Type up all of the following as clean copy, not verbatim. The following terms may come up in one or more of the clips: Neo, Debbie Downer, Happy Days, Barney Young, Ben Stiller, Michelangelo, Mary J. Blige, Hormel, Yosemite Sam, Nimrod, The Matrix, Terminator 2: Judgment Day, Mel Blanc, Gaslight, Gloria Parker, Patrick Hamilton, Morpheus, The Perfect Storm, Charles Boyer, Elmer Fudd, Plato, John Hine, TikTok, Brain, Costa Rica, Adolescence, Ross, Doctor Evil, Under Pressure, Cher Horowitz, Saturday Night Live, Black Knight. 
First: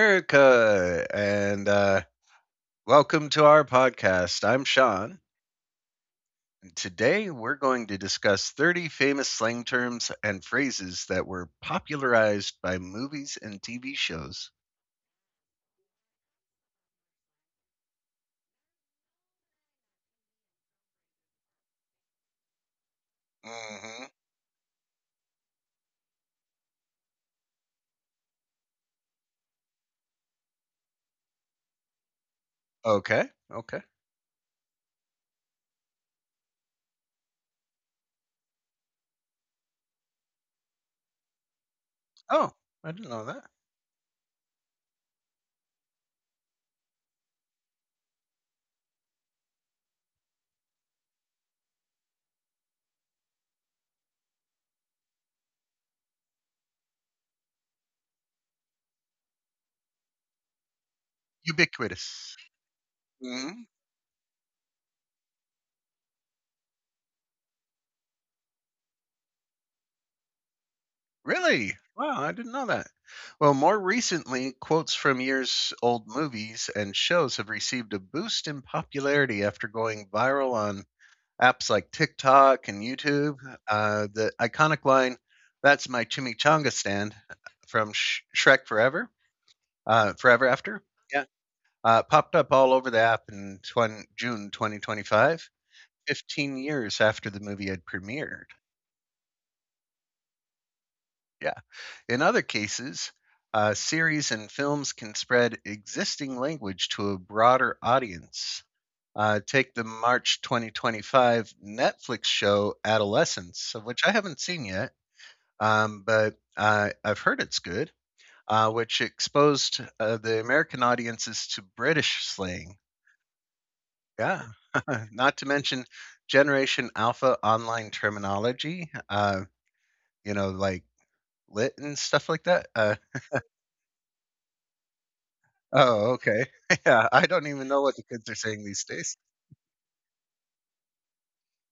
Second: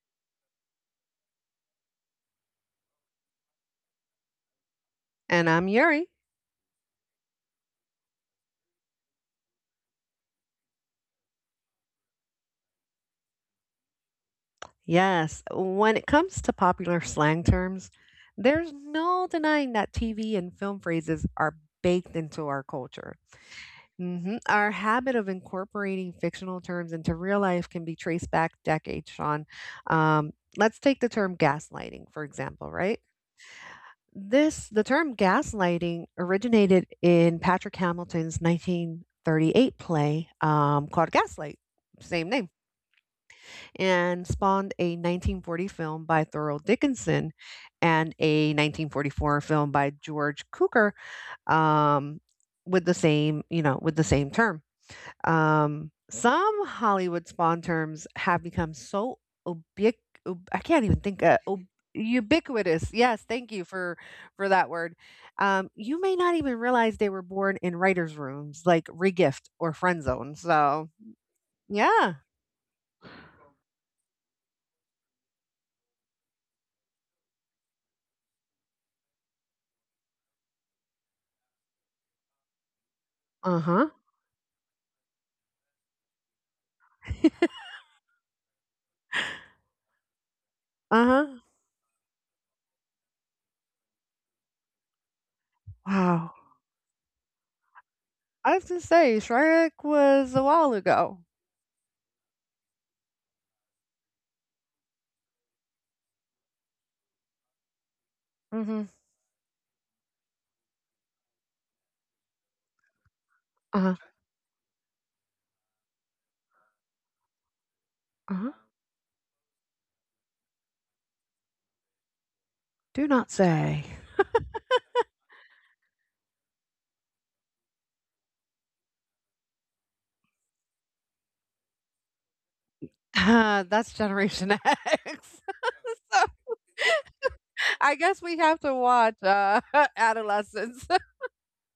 America, and welcome to our podcast. I'm Sean. And I'm Yuri. And today, we're going to discuss 30 famous slang terms and phrases that were popularized by movies and TV shows. Yes, when it comes to popular slang terms, there's no denying that TV and film phrases are baked into our culture. Hmm. Mhm. Our habit of incorporating fictional terms into real life can be traced back decades, Sean. Let's take the term gaslighting, for example, right? Okay, okay. The term gaslighting originated in Patrick Hamilton's 1938 play called Gaslight, same name, Oh, I didn't know that. and spawned a 1940 film by Thurl Dickinson and a 1944 film by George Cukor um, with the same, with the same term. Some Hollywood spawn terms have become so ubiqu- ub- I can't even think ub- Ubiquitous. ubiquitous. Yes, thank Hmm. you for that word. You may not even realize they were born in writers' rooms like regift or friend zone. So Really? yeah, Wow, I didn't know that. Well, more recently, quotes from years old movies and shows have received a boost in popularity after going viral on apps like TikTok and YouTube. uh huh, The iconic line, "That's my chimichanga stand," from Shrek Forever, Forever After. uh Yeah, huh. Popped up all over the app in June 2025, Wow. 15 years after the movie had premiered. I was gonna say Shrek was a while ago. Yeah. In other cases, series and films can spread existing language to a broader audience. Mm-hmm. Take the March 2025 Netflix show Adolescence, of Uh-huh. which I haven't seen yet. But I've heard it's good, Uh-huh. Which exposed the American audiences to British slang. Do not say. Yeah, not to mention Generation Alpha online terminology. Like lit and stuff like that. That's Generation X. Oh, So okay. yeah, I don't even know I what the guess kids are we have saying to these watch days. Adolescence.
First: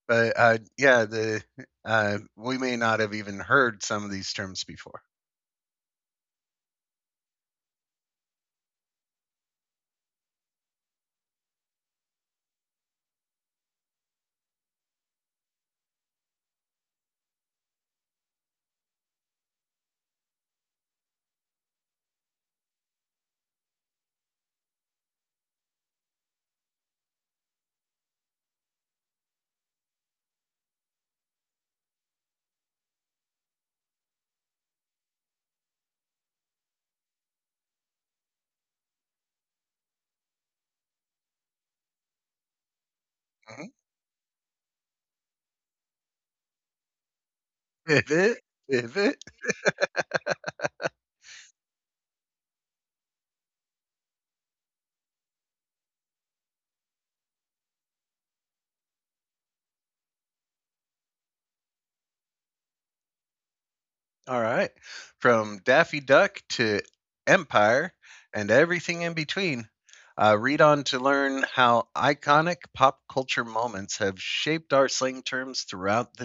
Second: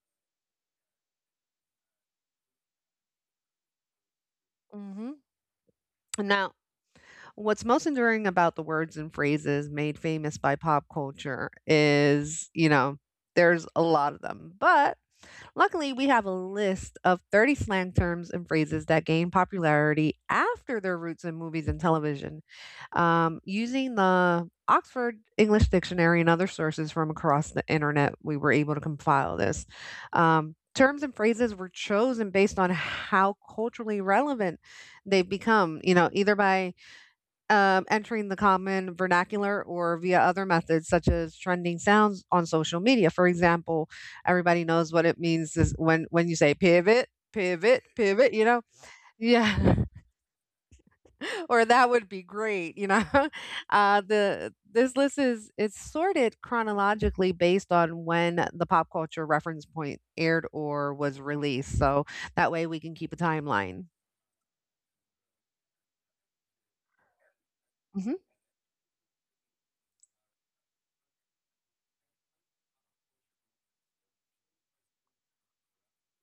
But yeah, the we may not have even heard some of these terms before. Mm-hmm. Now, what's most enduring about the words and phrases made famous by pop culture is, you know, there's a lot of them. But luckily, we have a list of 30 slang terms and phrases that gained popularity after their roots in movies and television. Using the Oxford English Dictionary and other sources from across the internet, we were able to compile this. Terms and phrases were chosen based on how culturally relevant they've become, you know, either by entering the common vernacular or via other methods such as trending sounds on social media. For Mhm. example, everybody knows what it means is when you say pivot, pivot, pivot, Pivot, you know? pivot. Yeah. Or that would be great, you know. The this list is it's sorted chronologically based on when the pop culture reference point aired or was released. So that way we can keep a timeline. All right. From Daffy Duck to Empire Mm-hmm. and everything in between, read on to learn how iconic pop culture moments have shaped our slang terms throughout the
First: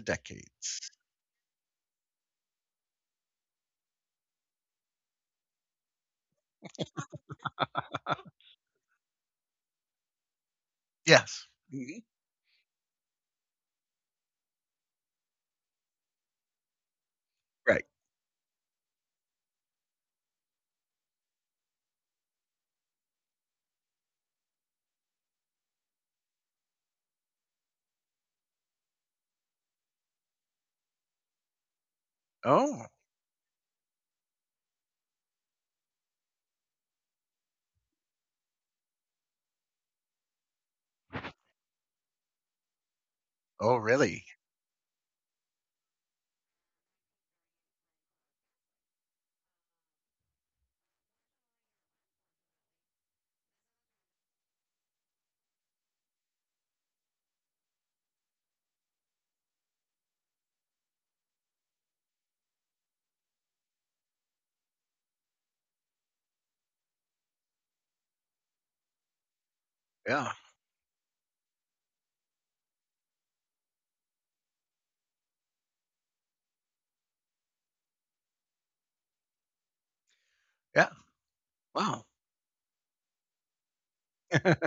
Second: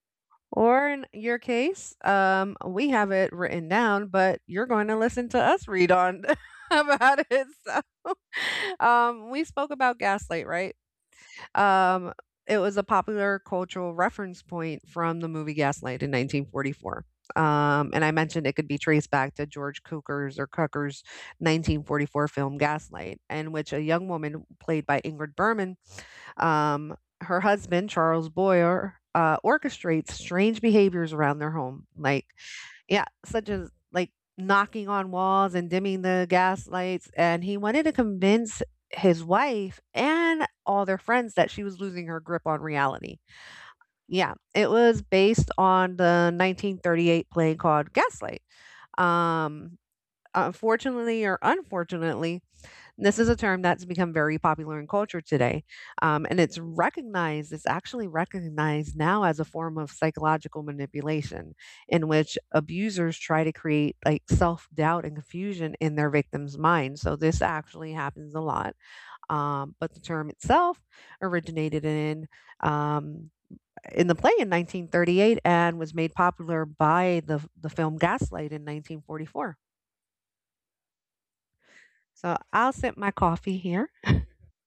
Or decades. in your case, we have it written down, but you're going to listen to us read on about it. So, we spoke about gaslight, right? Yes. Hmm. Um, it was a popular cultural reference point from the movie Gaslight in 1944. Right. And I mentioned it could be traced back to George Cukor's or Cukor's 1944 film Gaslight, in which a young woman played by Ingrid Bergman, um, her husband Charles Boyer orchestrates strange behaviors around their home, like Oh, yeah, such as like knocking on walls and dimming the gas lights. And he wanted to convince his wife and all their friends that she was losing her grip on reality. oh, really? Yeah, it was based on the 1938 play called Gaslight. Um, Unfortunately or unfortunately, this is a term that's become very popular in culture today. And it's recognized, it's actually recognized now as a form of psychological manipulation in which abusers try to create like self doubt and confusion in their victims' minds. So this actually happens a lot. But the term Yeah. itself originated um, in the play in 1938 and was made popular by the film Gaslight in 1944. Yeah. Wow. So I'll sip my coffee here.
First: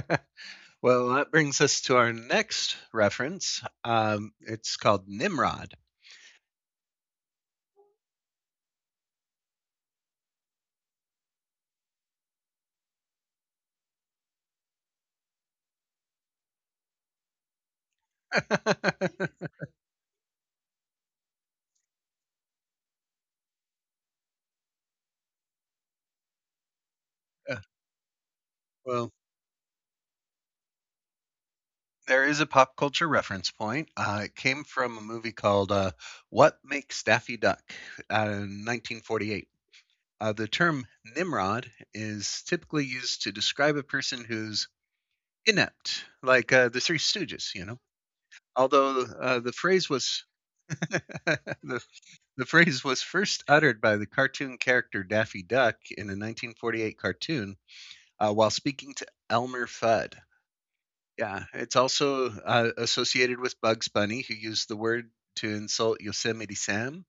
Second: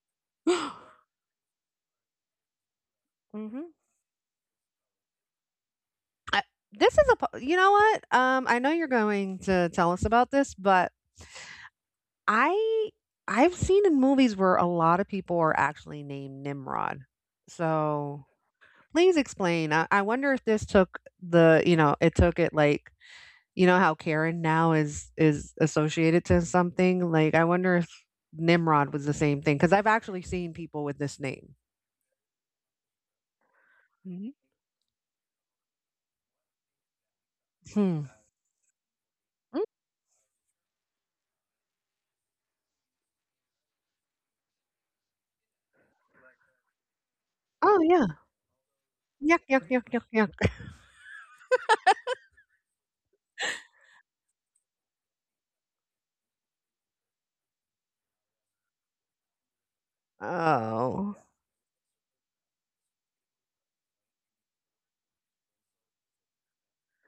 Hmm. well, that brings us to our next reference. It's called Nimrod. I This is a po you know what? I know you're going to tell us about this, but I I've seen in movies where a lot of people are actually named Nimrod. So please explain. I wonder if this took the, you know, it took it like, you know how Karen now is associated to something? Like I wonder if Nimrod was well, the same thing because I've actually seen people with this name. there is a pop culture reference point. Uh, Mhm. it came from a movie called What Makes Daffy Duck Hmm. In 1948. Mm. The term Nimrod is typically used to describe a person who's inept, like the Three Stooges. Oh yeah. Although Yuck, the yuck, yuck, phrase yuck, was yuck. the, the phrase was first uttered by the cartoon character Daffy Duck in a 1948 cartoon while speaking to Elmer Fudd. Oh. Yeah, it's also associated with Bugs Bunny, who used the word to insult Yosemite Sam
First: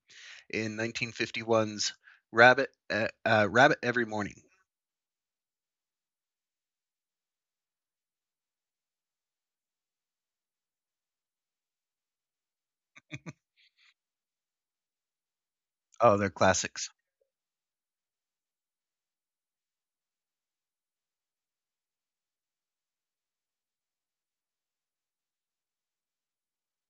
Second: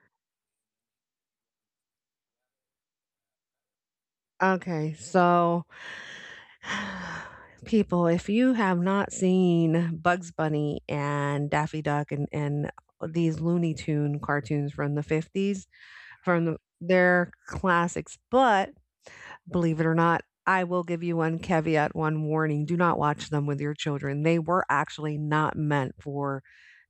in 1951's Rabbit Every Morning. Okay, so people, if you have not seen Bugs Bunny and Daffy Duck and these Looney Tune cartoons from the 50s, Oh, they're from classics. their classics, but believe it or not, I will give you one caveat, one warning. Do not watch them with your children. They were actually not meant for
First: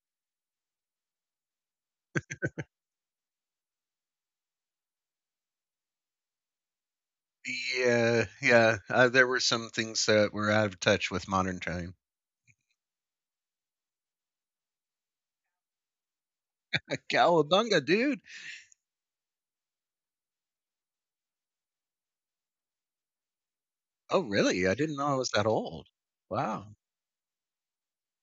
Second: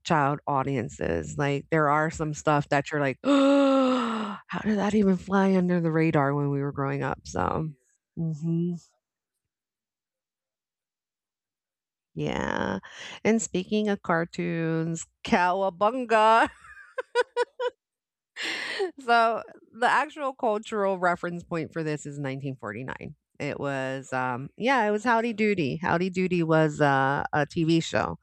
child audiences. Like there are some stuff that you're like, oh, "How did that even fly under the radar when we were growing up?" So, Yeah, mhm. yeah. There were some things that were out of touch with modern time. Yeah. And speaking of cartoons, Cowabunga. A cowabunga, dude. So the actual cultural reference point for this is 1949. It was, Oh, really? I yeah, it didn't was know I was Howdy that Doody. old. Howdy Doody Wow. was a TV show.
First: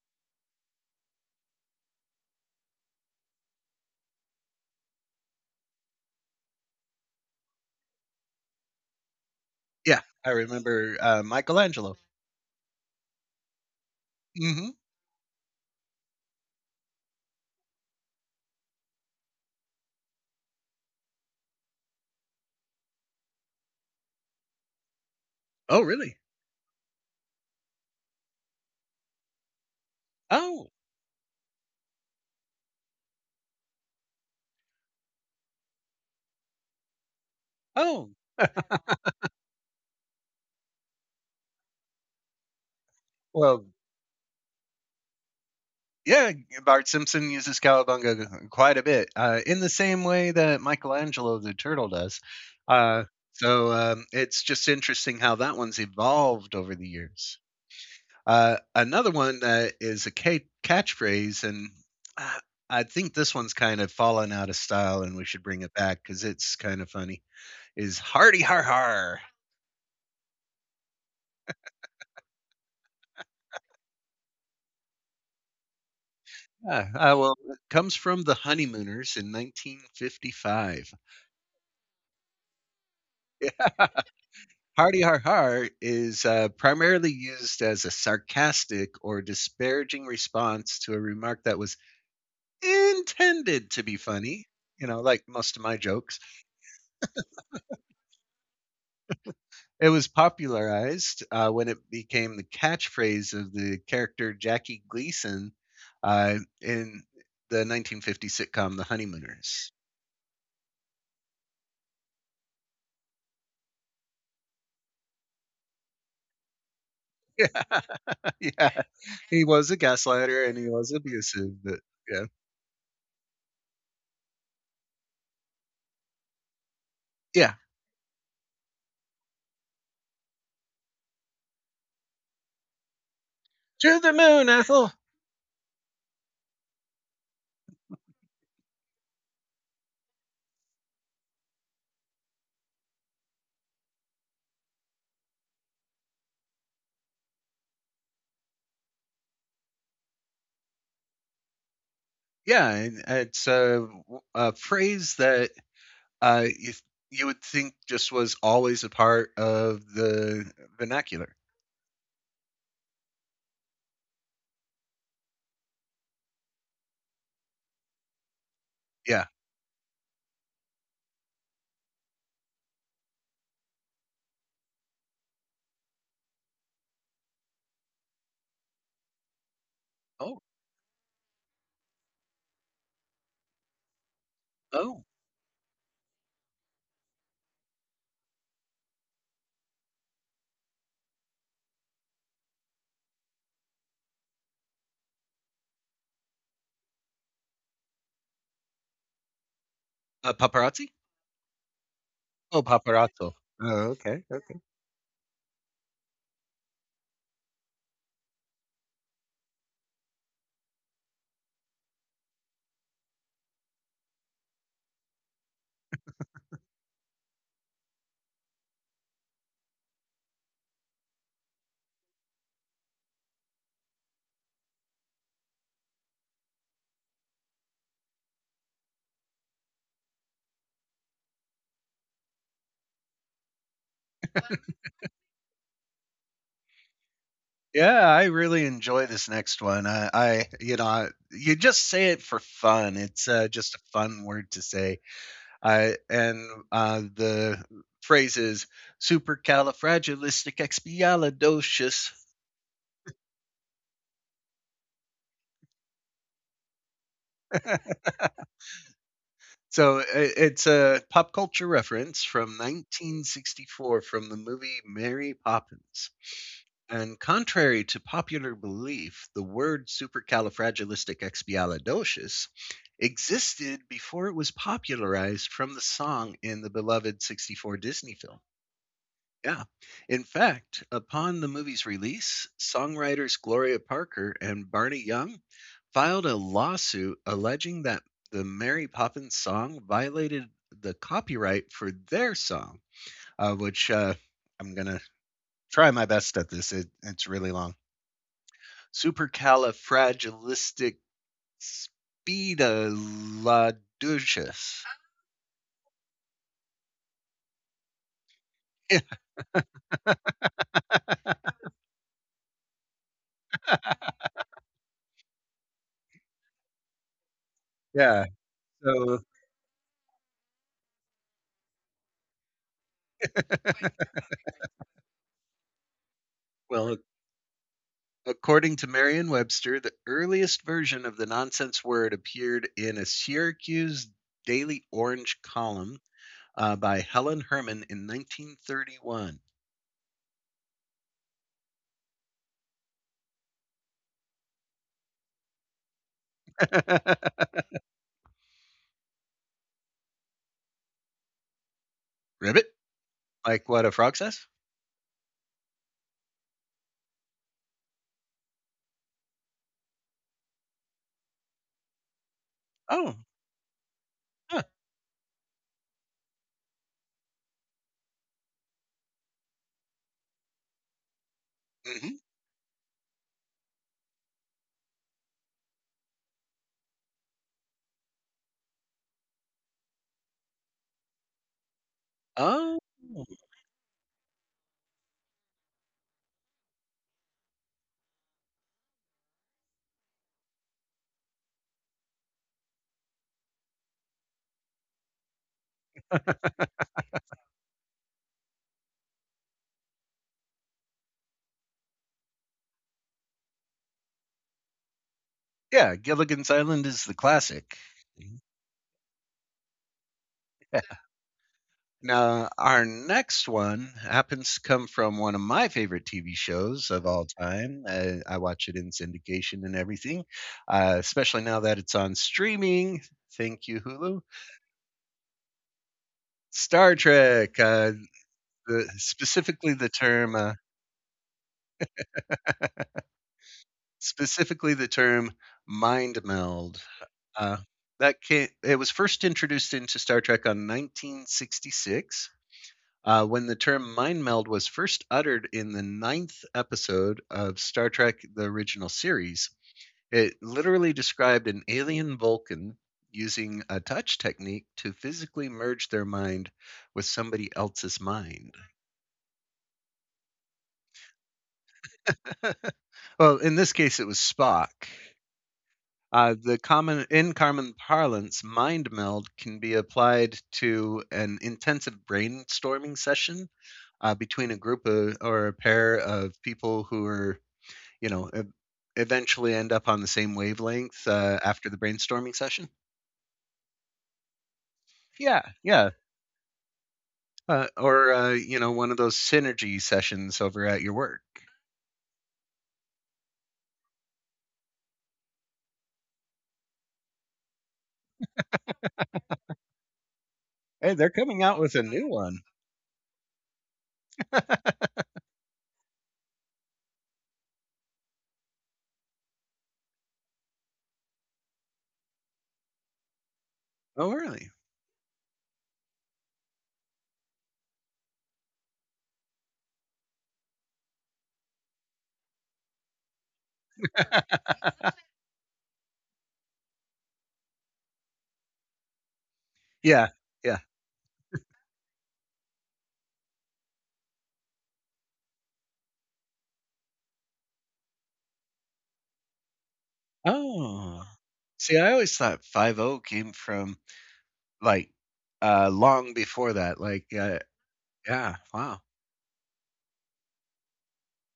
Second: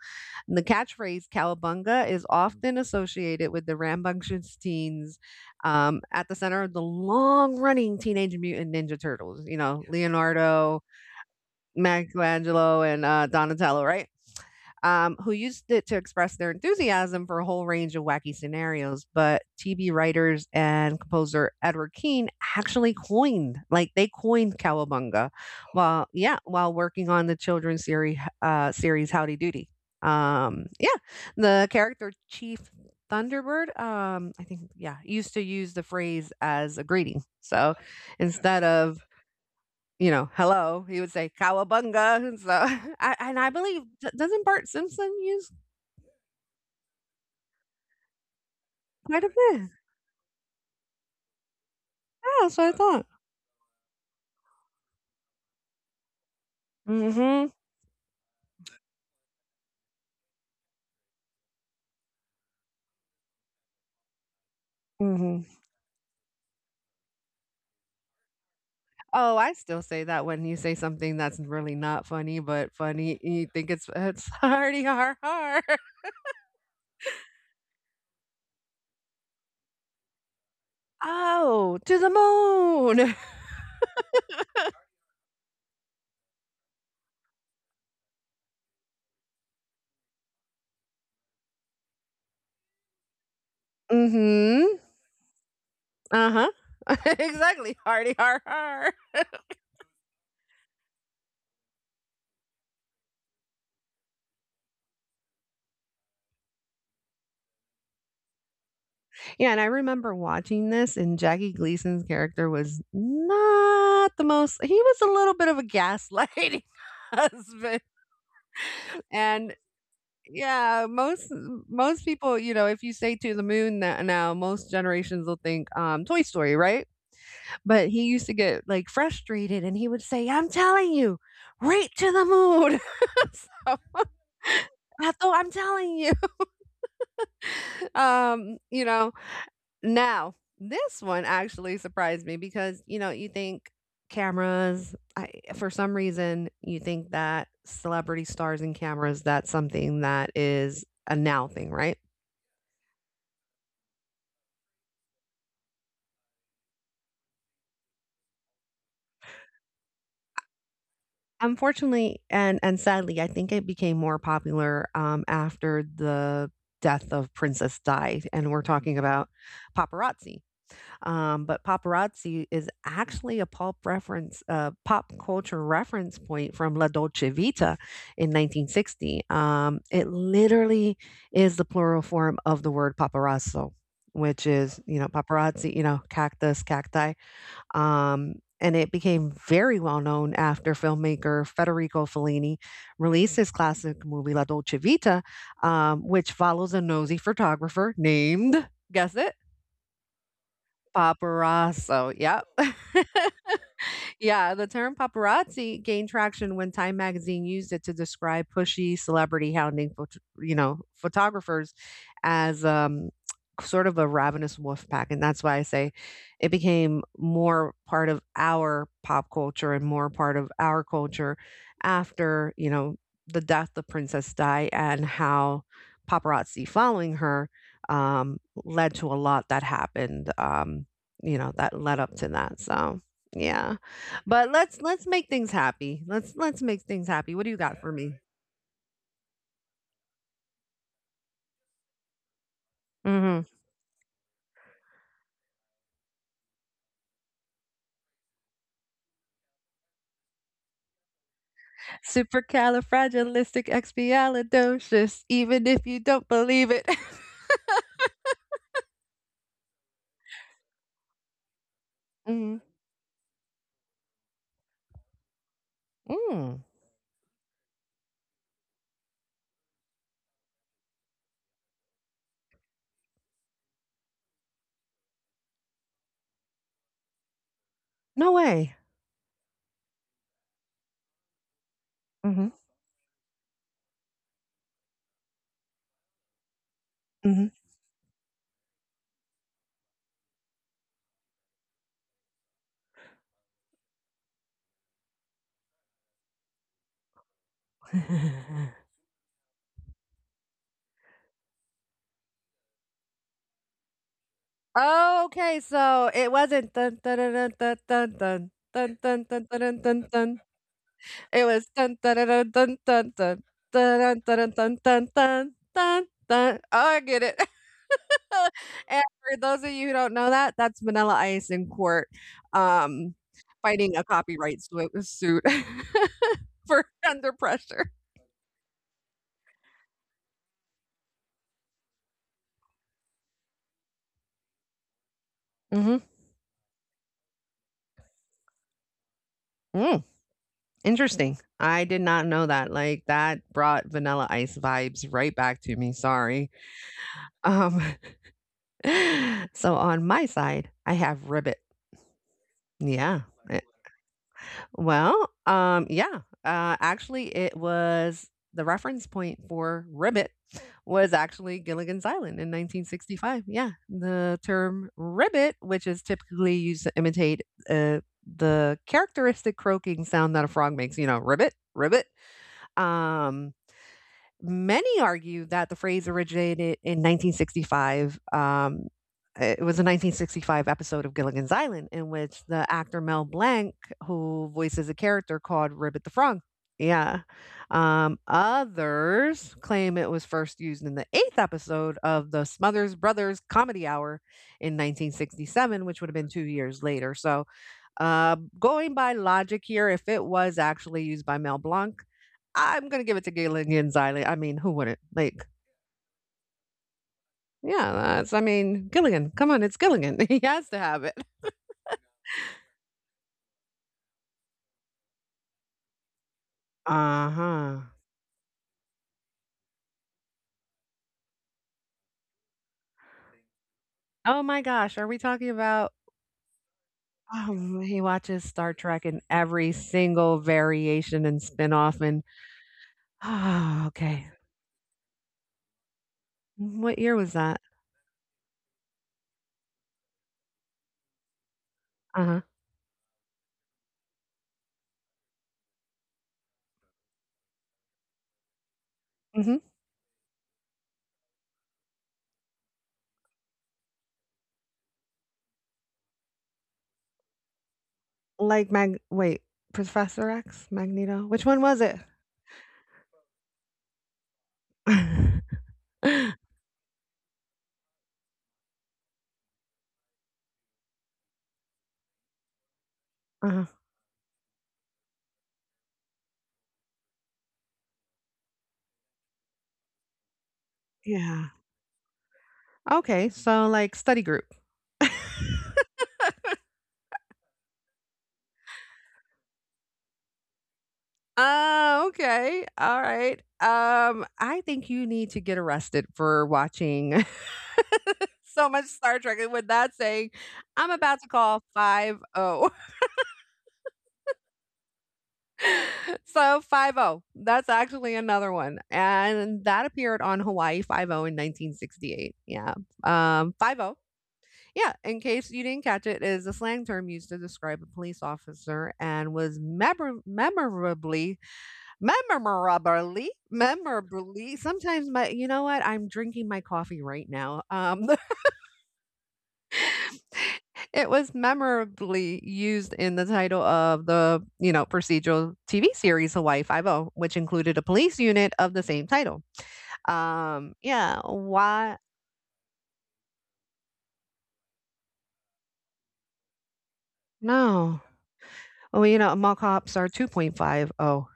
And the catchphrase "Cowabunga" is often associated with the rambunctious teens at the center of the long-running Teenage Mutant Ninja Turtles. You know, yes. Yeah, I Leonardo, remember Michelangelo. Michelangelo, and Donatello, right? Hmm. Who used it to express their enthusiasm for a whole range of wacky scenarios. But TV writers and composer Edward Keane actually coined, like they coined cowabunga, Oh, while really? yeah, while working on the children's series, series Howdy Doody. Oh, Yeah, the character Chief Thunderbird, I think, yeah, used to use the phrase as a greeting. So oh. instead of you know, "Hello," he would say, "Cowabunga," and so I and I Well, believe d doesn't Bart Simpson use yeah, Bart Simpson uses cowabunga quite a bit, quite a bit? In Yeah, the same way that Michelangelo the turtle does. that's what I Uh, thought. so it's just interesting how that one's evolved over the years. Mhm. Another one that is a catchphrase, and uh, I think this one's kind of fallen out of style, and we should Mhm. bring it back because it's kind of funny. Is "Hardy har har." Oh, I still say that when you say something that's really not funny, but funny, you think it's "Hardy har har." Yeah, well, it comes from the Honeymooners in 1955. "Oh, to the moon." Yeah. Hardy har har is primarily used as a sarcastic or disparaging response to a remark that was intended to be funny, Mhm. Like most of my jokes. Uh-huh. Exactly, "Hardy har har." It was popularized when it became the catchphrase of the character Jackie Gleason in the 1950 sitcom The Yeah, and I Honeymooners. remember watching this, and Jackie Gleason's character was not the most. He was a little bit of a gaslighting husband, Yeah, yeah. He and was a gaslighter and he yeah, was abusive, but most yeah. people, you know, if you say to the moon that now, most generations will think Toy Story, right? Yeah. But he used to get like frustrated, and he would say, "I'm telling you, right to the moon." So, To the moon, Ethel. I thought I'm telling you, you know, now, this one actually surprised me because, you know, you think cameras, for some reason, you think that celebrity stars and cameras, that's something that is a now thing, right? Yeah, and it's a phrase that uh, you, you would think just was always a part of the vernacular. Unfortunately, and sadly, I think it became more popular after the death of Princess Di, and we're talking Yeah. about paparazzi. But paparazzi is actually a pop culture reference point from La Dolce Vita in 1960. It Oh, literally is the plural form of the word paparazzo, which is, you oh, know, paparazzi, you know, cactus, cacti. And it became very well known after filmmaker Federico Fellini released his classic movie La Dolce Vita, which follows a nosy photographer named, guess it, paparazzi? Paparazzo, yep. Oh, paparazzo. Oh, okay. Yeah, Okay. the term paparazzi gained traction when Time magazine used it to describe pushy celebrity hounding, you know, photographers as sort of a ravenous wolf pack, and that's why I say it became more part of our pop culture and more part of our culture after you know the death of Princess Di and how paparazzi following her, um, led to a lot that happened. You know, that led up to that. So yeah. But let's make things happy. Let's make things happy. What do you got for Yeah, me? I really enjoy this next one. I, you know, I- you just say it for fun. It's Mhm. Just a fun word to say. I and the phrase is supercalifragilisticexpialidocious. Supercalifragilisticexpialidocious, even if you don't believe it. So I it's a pop culture reference from Mhm. 1964 from the movie Mary Poppins. Mm. And contrary to popular belief, the word supercalifragilisticexpialidocious existed before it was popularized from the song in the beloved 64 Disney No film. way. Yeah. In fact, upon the movie's release, Mhm. songwriters Gloria Parker and Barney Young filed a lawsuit Mhm. alleging that the Mary Poppins song violated the copyright for their song, which I'm going to try my best at this. It's really long. Supercalifragilisticexpialidocious. Okay, so it wasn't dun dun dun dun dun dun dun dun dun dun dun dun dun. It was dun dun dun dun dun dun dun dun dun dun dun dun dun dun. Oh, I get it. yeah. And So, for those of you who don't know that, that's Vanilla Ice in court, um, fighting a copyright suit for well, Under Pressure. according to Merriam Webster, the earliest version of the nonsense word appeared in a Syracuse Daily Orange column Mhm. By Helen Herman in 1931. Mm, interesting. I did not know that, like, that brought Vanilla Ice vibes right back to me, sorry. Um, so on my side, I have Ribbit. Ribbit, Yeah. Eh, like what a frog says. well, yeah. Actually, it was the reference point for ribbit was actually Gilligan's Island in Oh, 1965. Yeah, the huh. term ribbit, which is typically used to imitate uh, the characteristic croaking sound that a frog makes, you know, ribbit, ribbit, Hmm. um, many argue that the phrase originated in 1965. It was a 1965 episode of Gilligan's Island in which the Oh, actor Mel Blanc, who voices a character called Ribbit the Frog. Yeah. Others claim it was first used in the eighth episode of the Smothers Brothers Comedy Hour in 1967, which would have been 2 years later. So going by logic here, if it was actually used by Mel Blanc, I'm gonna give it to Gilligan Xylee. I mean, who wouldn't? Like, yeah. Gilligan's Island is the classic. yeah, that's. I mean, Gilligan. Come on, it's Gilligan. He has to Yeah. have it. Now, our next one happens to come from one of my favorite TV shows of all Uh huh. time. I watch it in syndication and everything, especially now that it's on streaming. Thank you, Hulu. Oh my gosh, are we talking about? Star Trek. Oh, he watches Star The, Trek in every specifically the term single variation and spin-off and oh, okay. Specifically, the term "mind meld." What year was Uh, that? that ca it was first introduced into Star Trek on 1966, Uh-huh. When the term "mind meld" was first uttered in the ninth episode of Star Trek: The Original Series. Hmm. It literally described an alien Vulcan using a touch technique to physically merge their mind with somebody else's mind. Like Professor X, Magneto. Which one was it? Well, in this case, it was Spock. Uh-huh. The common in common parlance, mind meld can be applied to an intensive brainstorming session between a group of, or a pair of people who are, you know, e- eventually end up on the same wavelength Yeah. after the brainstorming session. Okay, so like study group. Yeah, yeah. Or one of those synergy sessions over at your work. Oh, okay. All right. I think you need to get arrested for watching so much Star Trek. And with that saying, I'm Hey, they're about to coming out call with a new one. 50. So 50. That's actually another one. And that appeared on Hawaii 50 in 1968. Yeah. 50. Oh, really? Yeah, in case you didn't catch it, is a slang term used to describe a police officer and was memorably. Memorably, memorably yeah, sometimes my, you know what? I'm drinking my coffee right now. Yeah. It was memorably used in the title of the, you know, procedural TV series Hawaii Five O, which included a police unit of the same title. Oh. Yeah, See, I why? always thought 50 came from, like, long before that, like, No. yeah, wow. Well, you know, mall cops are 2.50,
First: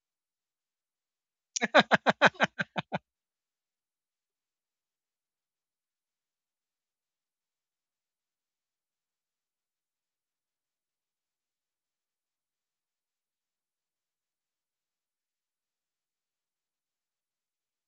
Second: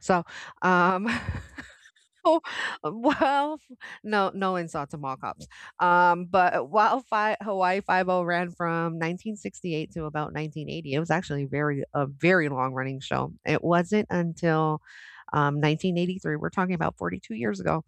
so, um Oh, well, no, no insults to mall cops. But while Hawaii Five O ran from 1968 to about 1980, it was actually very a very long running show. It wasn't until 1983, we're talking about 42 years ago,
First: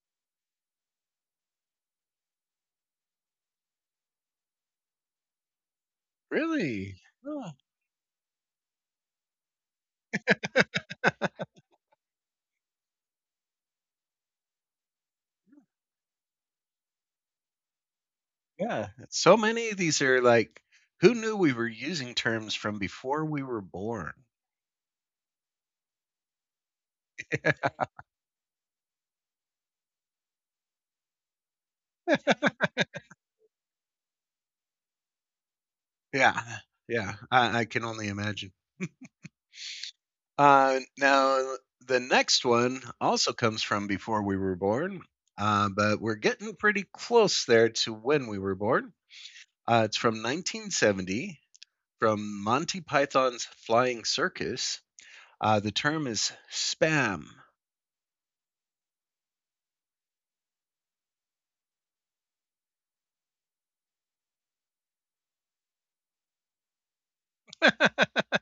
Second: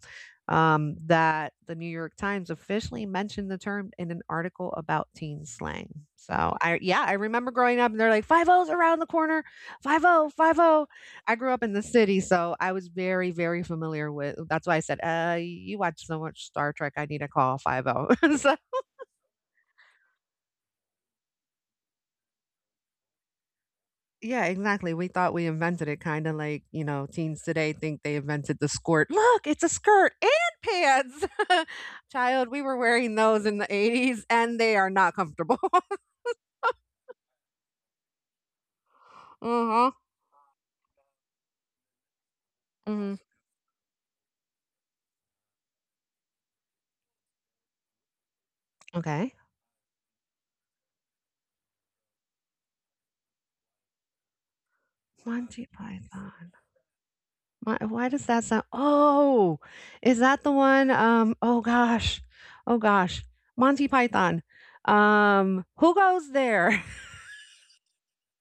that the New York Times officially mentioned the term in an article about teen slang. So I Really? yeah, I remember Oh, growing up and they're like five O's around the corner, five O. I grew up in the city, so I was very, very familiar with... That's why I said, you watch so much Star Trek, I need to call 50." So yeah. So many of these are like, who knew we were using terms from before we were born? yeah, exactly. We thought we invented it, kinda like, teens today think they invented the skirt. Look, it's a skirt and pants. Child, we were wearing those in the 80s, and they are not comfortable. Yeah, yeah, I can only imagine. Uh huh. Now the next one Mhm. also comes from before we were born, but we're getting pretty close there to when we were born. Okay. It's from 1970, from Monty Python's Flying Circus, uh, Monty the term is Python. spam. Why does that sound... Oh, is that the one, oh gosh, Monty Python. Who goes there?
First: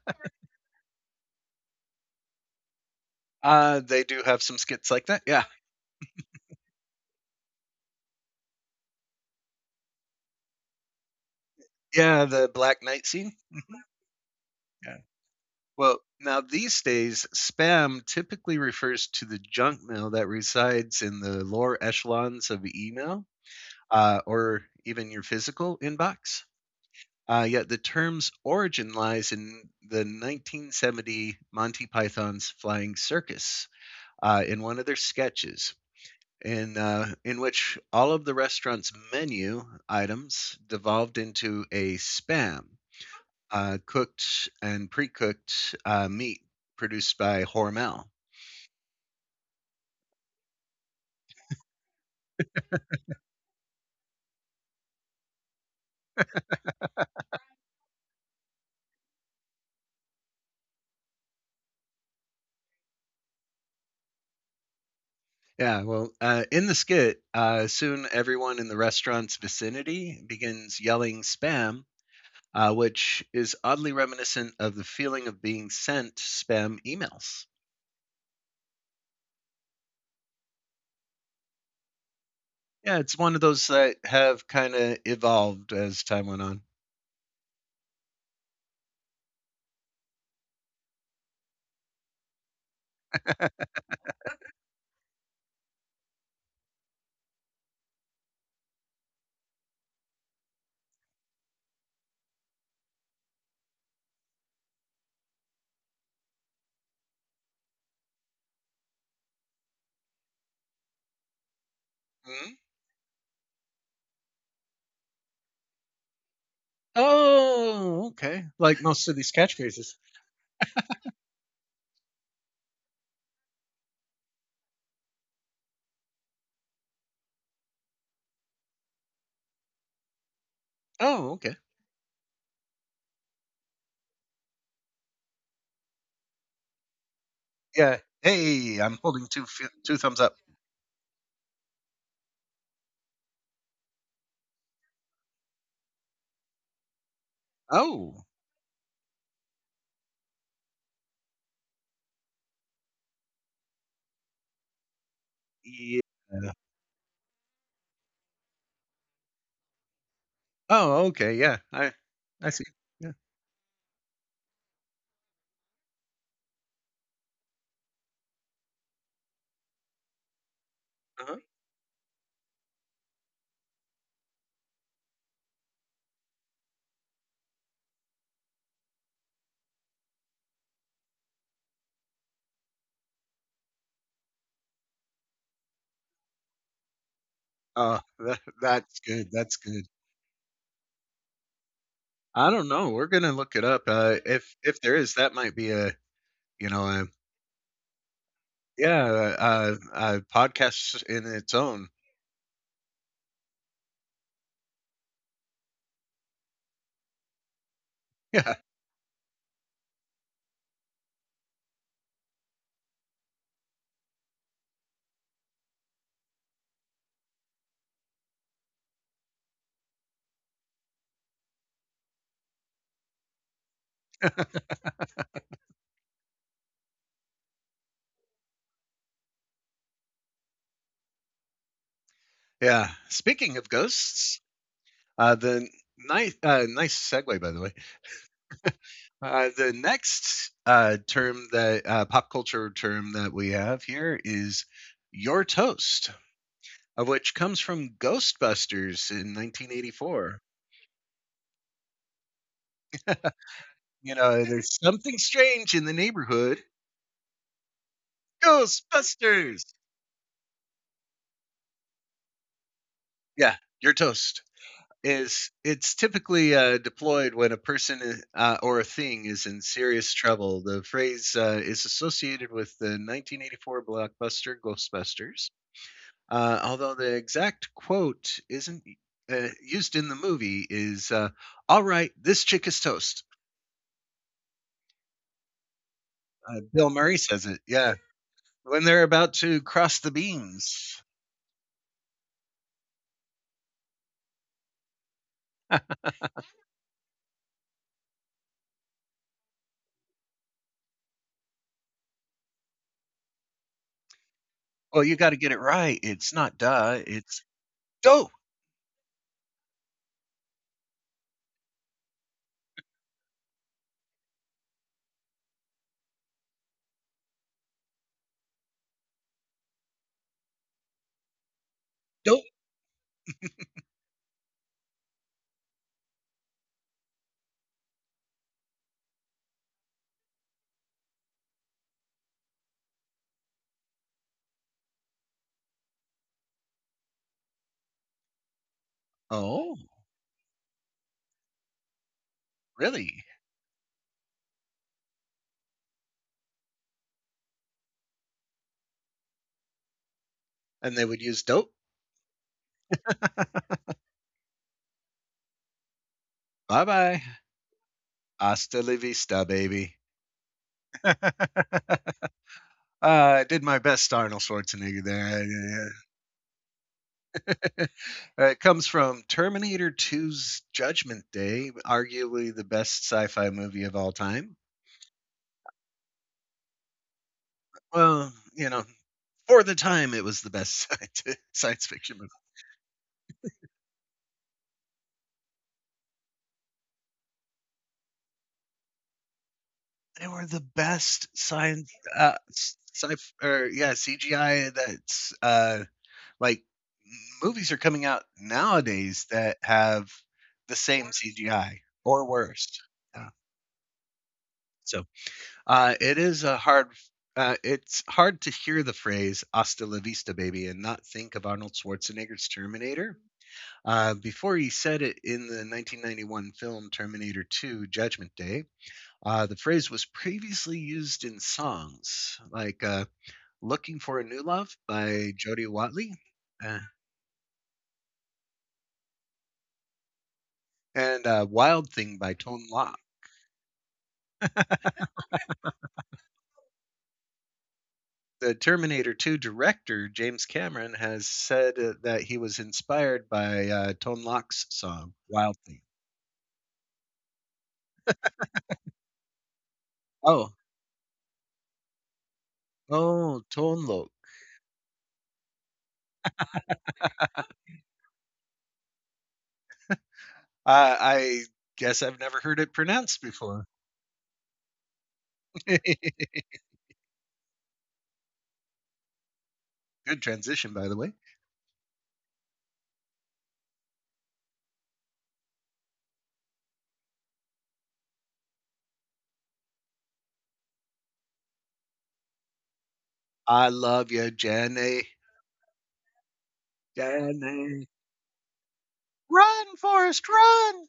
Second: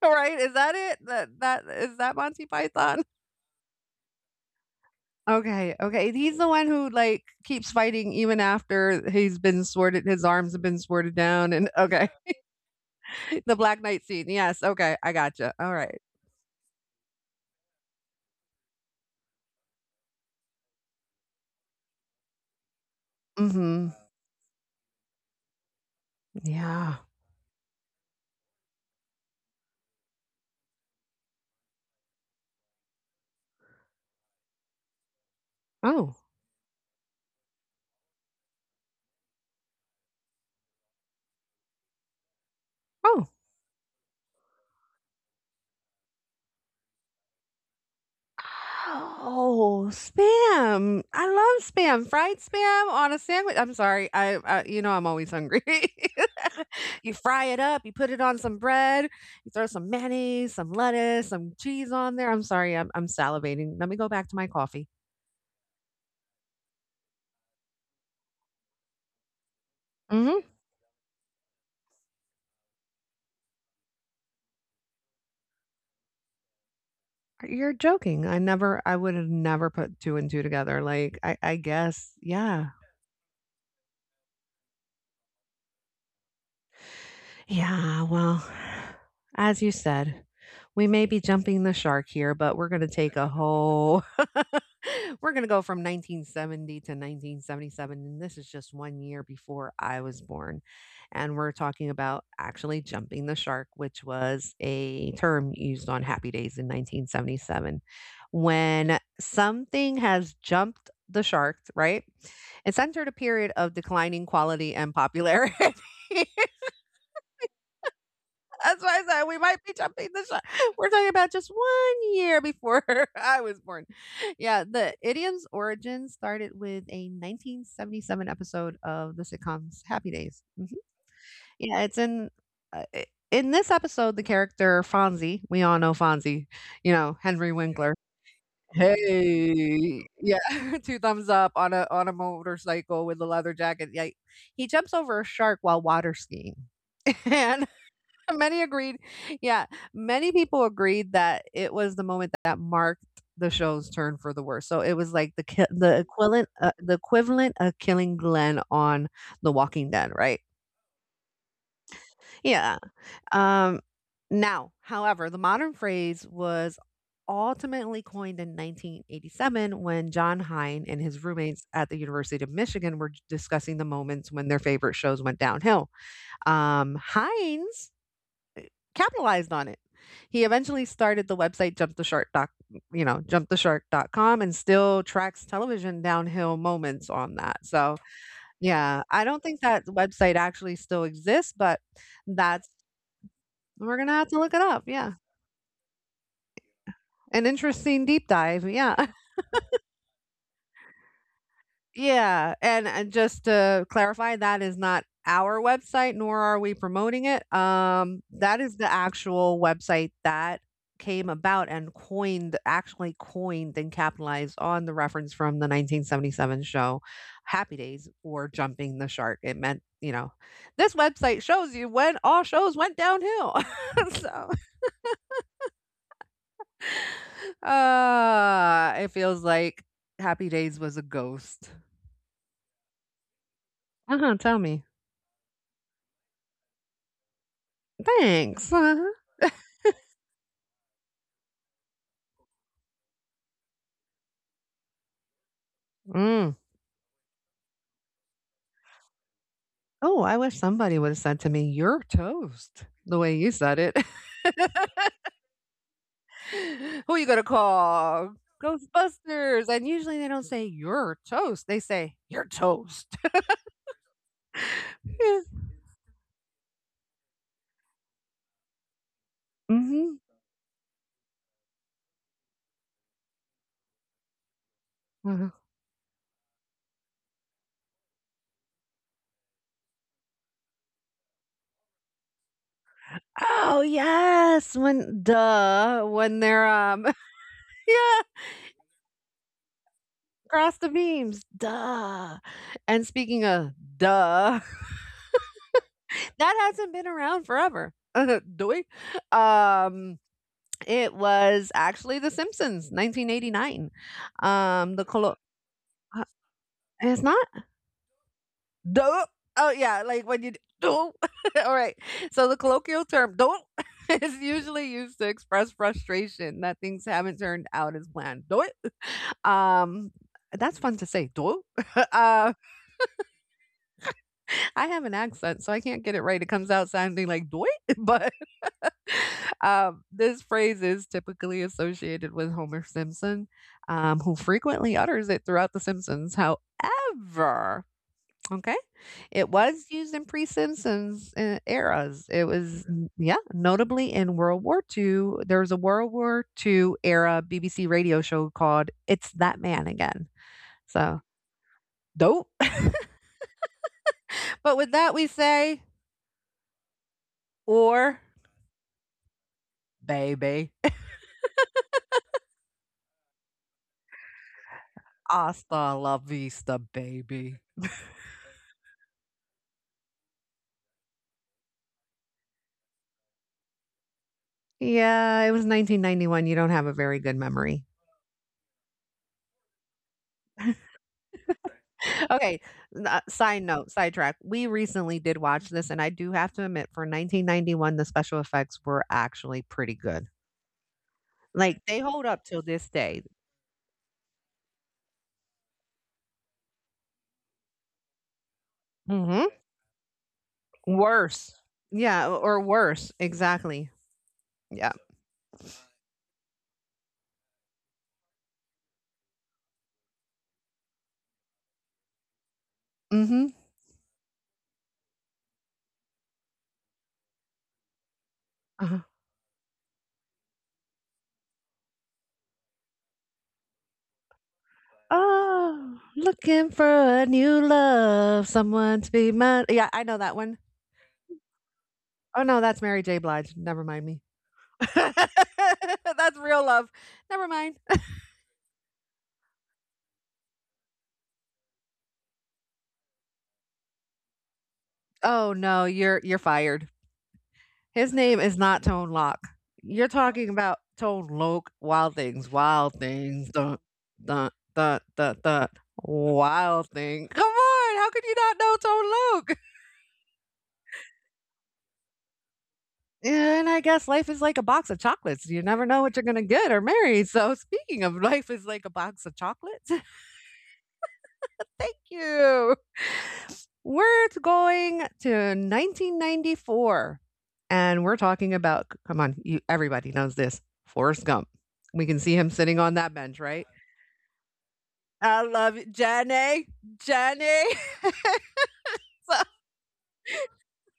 Right? Is that it? That is that Monty Python? They do have some skits like that. Yeah. Okay, okay, he's the one who, like, keeps fighting even after he's been sworded. His arms have been sworded down, and okay, Yeah, the Black Knight scene. the Black Knight scene. Yes, okay, Yeah. I gotcha, Well, alright. now these days, spam typically refers to the junk mail that resides in the lower echelons of email Mhm, or even your physical inbox. yeah. Yet the term's origin lies in the 1970 Monty Python's Flying Circus. In one of their sketches, Oh, in which all of the restaurant's menu items devolved into a spam, oh. Cooked and pre-cooked meat produced by Hormel. Oh, spam. I love spam. Fried spam on a sandwich. I'm sorry. I You know, I'm always hungry. You fry it up, you put it on some bread, you throw some mayonnaise, some lettuce, some cheese on there. I'm sorry. I'm salivating. Let me go back to my coffee. Yeah, well, in the skit, soon everyone in the restaurant's vicinity Mhm. begins yelling spam, which is oddly reminiscent of the feeling of being sent spam emails. You're joking. I would have never put two and two together. Like I guess. Yeah. Yeah, it's one of those that have kind of evolved as time went on. Yeah, well, as you said, we may be jumping the shark here, but we're going to take a whole... We're going to go from 1970 to 1977, and this is just one year before I was born. And we're talking about actually jumping the shark, which was a term used on Happy Days in 1977. When something has jumped the shark, right? Mhm. It's entered a period of declining quality and popularity. Oh, okay. That's Like why I most of said these we might be catchphrases. jumping the shark. We're talking about just one year before I was born. Yeah, the idiom's origin started with a 1977 episode of the sitcom's Happy Days. Hmm. Oh, okay. Yeah, it's in uh, i- in this episode the character Fonzie. We all know Fonzie, you know Henry Winkler. Yeah. Hey, I'm holding two Hey, thumbs up. yeah, two thumbs up on a motorcycle with a leather jacket. Yeah, he jumps over a shark while water skiing. Oh, Many agreed, yeah, many people agreed that it was the moment that marked the show's turn for the worse, so it was like the yeah. equivalent uh, the equivalent of killing Glenn on The Walking Dead, right? Oh, okay. Yeah. I see. Yeah, Yeah. um, now, however, the modern phrase was ultimately coined in 1987 when John Hine and his Uh-huh. roommates at the University of Michigan were discussing the moments when their favorite shows went downhill. Hines capitalized on it. He eventually started the website jumptheshark.com, and still tracks television downhill moments on that. So, Uh, that, yeah, that's I good. don't think That's that good. website actually still exists, but I that's... don't know. We're gonna look it up. We're going to Uh, have to look it if up. if there Yeah. is, that might be a you know a An interesting deep dive. Yeah. yeah a podcast in its own. Yeah, and just to clarify, that is not our website, nor are we promoting it. That Yeah. is the actual website that came about and coined, actually coined and capitalized on the reference from the 1977 show Happy Days or Jumping the Shark. It meant, you know, this website shows you when all shows went downhill. So it feels like Happy Days was a ghost. Yeah. Speaking of Uh-huh, ghosts. tell me. Uh, the nice uh, nice segue, by the way. Thanks. Uh-huh. The next term that pop culture term that we have here is your toast, Mm. of which comes from Ghostbusters in Oh, I 1984. wish somebody would have said to me, "You're toast," the way you said it. You know, there's something strange in the neighborhood. Who you gonna call? Ghostbusters. Ghostbusters. And usually they don't say "You're toast." They say "You're toast." Yeah, your toast is it's typically deployed when a person or a thing is in Hmm. serious trouble. The phrase is associated with the 1984 blockbuster Uh-huh. Ghostbusters. Although the exact quote isn't used in the movie is "all right, this chick is toast." Oh yes, when when they're Bill Murray says it. Yeah, yeah, when they're about to cross the across the beams. beams, duh. And speaking of duh, that hasn't been around forever. Do we? Um, It was actually The Simpsons, 1989. Um, the well, you colo- got to get it right. uh, It's not "duh," it's not. it's "dope." Duh. Oh yeah, like when you duh. All right. So the colloquial term "duh" is usually used to express frustration that things haven't turned out as planned. Duh. Um, that's fun to say. Duh. uh, Dope. I have an accent, so I can't get it right. It comes out sounding like "duh," but... This phrase is typically associated with Homer Simpson, who frequently utters it throughout The Simpsons. However, okay, it Oh, was used in pre-Simpsons eras. It was, really? Notably in World War II. There was a World War II era BBC radio show called "It's That Man Again." And they So would use "dope." dope. But with that, we say, bye-bye. or "Hasta la vista, baby." baby, uh, I did my best Arnold Schwarzenegger hasta there. la vista, baby. It comes from Terminator 2's Judgment Day, arguably the best sci fi movie of all time. Yeah, it was 1991. You don't have a very good memory. Well, for the time, it was the best science fiction movie. Okay, side note, sidetrack. We recently did watch this, and I do have to admit, for 1991, the special effects were actually pretty good. They were the best Like they science, hold up uh, till this day. sci or yeah, CGI. That's like movies are coming out nowadays Hmm. that have the same Worse. CGI Yeah, or or worse. worse. Yeah. Exactly. Yeah. So it is a hard. It's hard to hear the phrase "Hasta la vista, baby" and not think of Arnold Schwarzenegger's Terminator. Mm-hmm. Before he said it in the 1991 film Terminator 2: Judgment Day, Uh-huh. the phrase was previously used in songs like "Looking for a New Love" by Jody Oh, Watley, looking uh, for a new love, someone to be mine. Yeah, I know that one. and "Wild Thing" by Oh no, Tone that's Mary Loc. J. Blige. Never mind me. That's real love. Never mind. The Terminator 2 director, James Cameron, has said that he was inspired by Tone Loc's song, Oh "Wild no, Thing." you're fired. His name is not Tone Lock. You're talking Oh, about Tone Loc. Wild things, wild things. oh, Dun Tone Loc. dun dun dun dun. Wild thing. Come on, how could you not know Tone Loc? I guess I've never heard it pronounced And before. I guess life is like a box of chocolates. You never know what you're gonna Good get or marry. So speaking of life is like a box of chocolates, transition, by the way. thank you. We're going to 1994, and we're talking about... Come on, you everybody knows this. Forrest Gump. We can see him sitting on that bench, right? I love you, Jenny. I love you, Jenny. Jenny. Jenny. So, Run, Forrest, run.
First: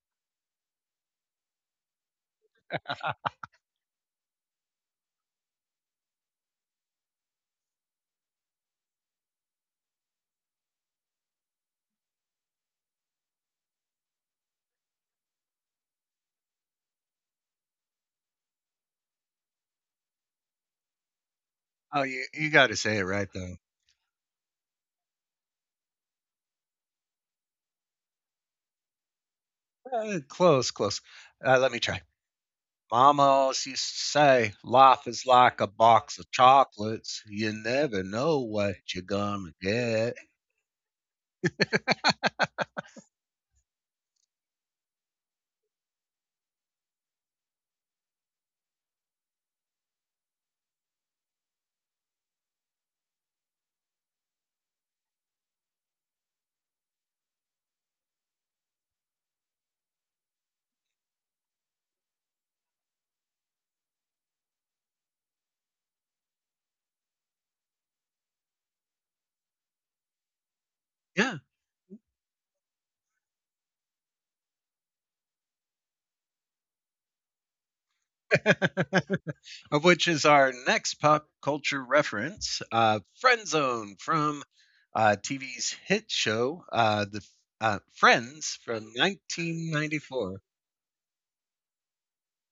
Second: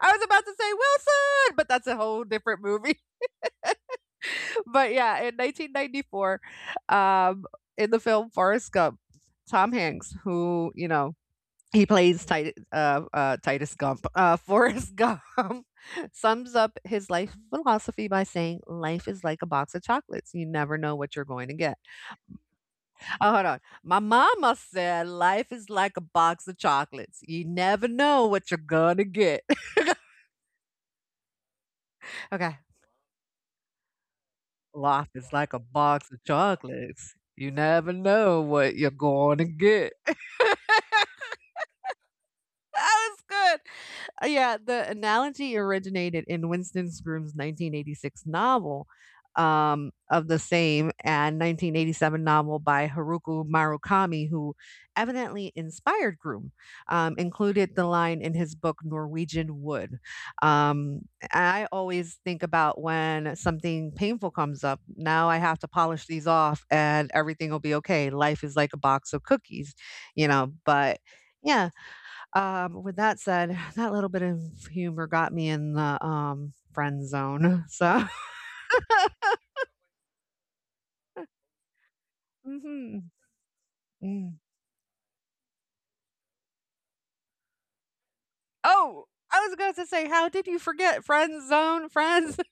I was about to say Wilson, but that's a whole different movie. But yeah, in 1994, um, in the film Forrest Gump, Tom Hanks, who you know, he plays Titus, Titus Gump. Forrest Gump. Sums up his life philosophy by saying, "Life is like a box of chocolates. You never know what you're going to get." Oh, you got to say it right, Oh, hold though. on. My mama said, "Life is like a box of chocolates. You never know what you're gonna get." Close, close. Let me try. Okay. Mama always used to say, Life life is is like a like a box box of of chocolates. chocolates. You You never never know know what what you're you're going to gonna get. get. That was good. Yeah, the analogy originated in Winston Groom's 1986 novel of the same and 1987 novel by Haruki Murakami, who evidently inspired Groom, included the line in his book Norwegian Wood. Um, I always think about when something painful comes up. Now I have to polish these off, and everything will be okay. Life is like a box of cookies, you know. But Yeah. yeah, with that said, that little bit of humor got me in the, friend zone, so... Of which is our next pop culture reference, Mhm, Friendzone mm. from TV's hit show, the Friends from Oh, I was going to say, how 1994. did you forget friend zone, friends?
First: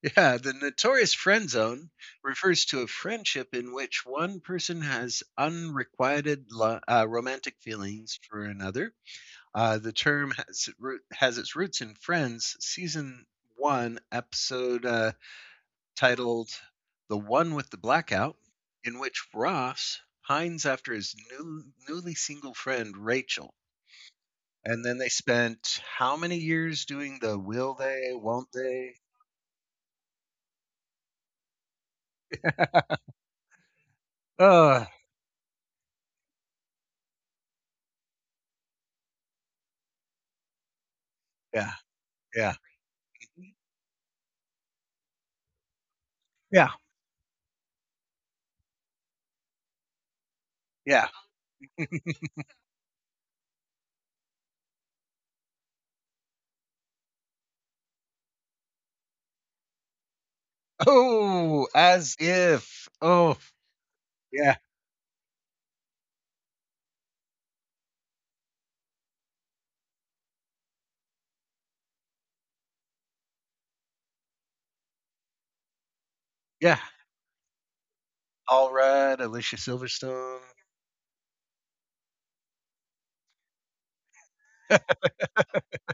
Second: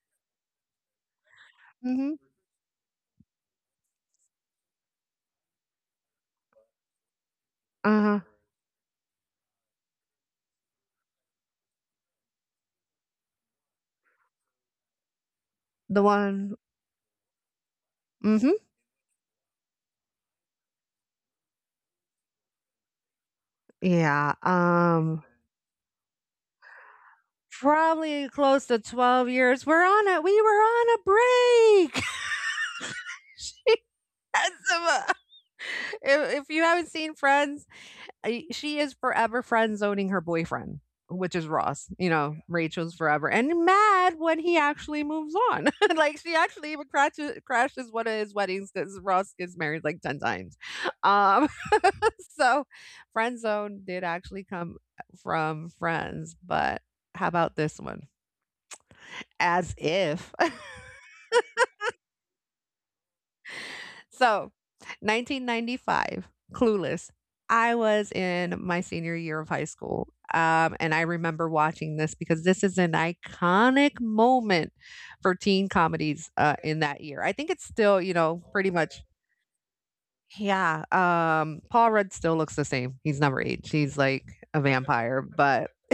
Yeah, the notorious friend zone Mhm, refers to a friendship in which one person has unrequited romantic feelings uh-huh, for another. The term has its roots in Friends season 1 episode the titled one, "The One with the Blackout," mhm, in which Ross pines after his newly single friend Rachel. yeah, And then they spent how many years doing the "Will they? probably Won't close to they?" 12 years. We're on it. We were on a break. She had, Oh, uh if you haven't seen Friends, she is forever friend zoning her boyfriend, which is yeah, Ross. You know, yeah, Rachel's forever and mad when he actually moves on. Like she yeah, actually even crashes one of his weddings because Ross gets married like ten times. yeah. Um, so friend zone did actually come from friends, but how about this one? As if. Oh, as if. Oh, So, yeah, 1995, Clueless. I was in my senior year of high school. And I remember watching this because this is an iconic moment for teen comedies yeah. in that year. I think it's still, you know, pretty All much. right, Alicia Silverstone. Yeah. Paul Rudd still looks the same. He's never aged. He's like a vampire, but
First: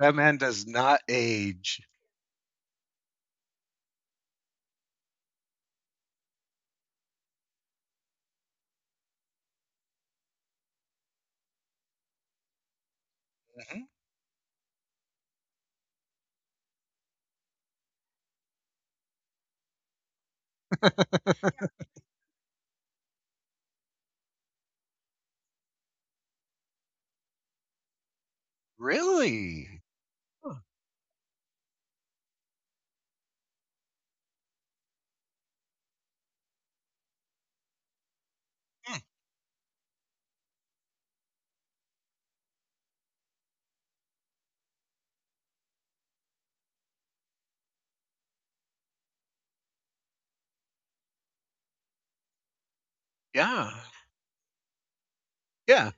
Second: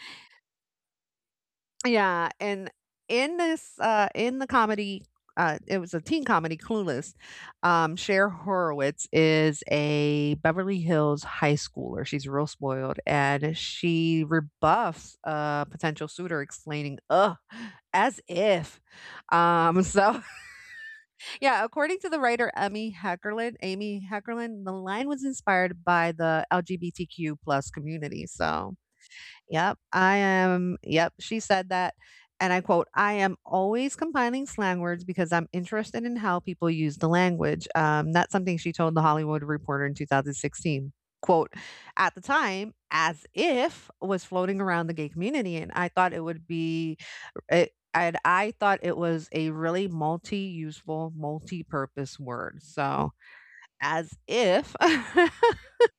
That man does not age. Yeah, and in the comedy, it was a teen comedy, Clueless. Cher Horowitz is a Beverly Hills high schooler. She's real spoiled, and Mhm. she rebuffs a potential suitor, explaining, "Ugh, as if." So yeah, According to the writer Amy Heckerlin, the line was inspired by the LGBTQ plus community. So Yep, Really? I Huh, am yep, she said that, and I quote, "I am always compiling slang words because I'm interested in how people use the language." That's something she told hmm, The Hollywood Reporter in 2016. Quote, "At the time, as if' was floating around the gay community, and I thought it would be it and I thought it was a really multi-purpose word." So, yeah, as if. yeah.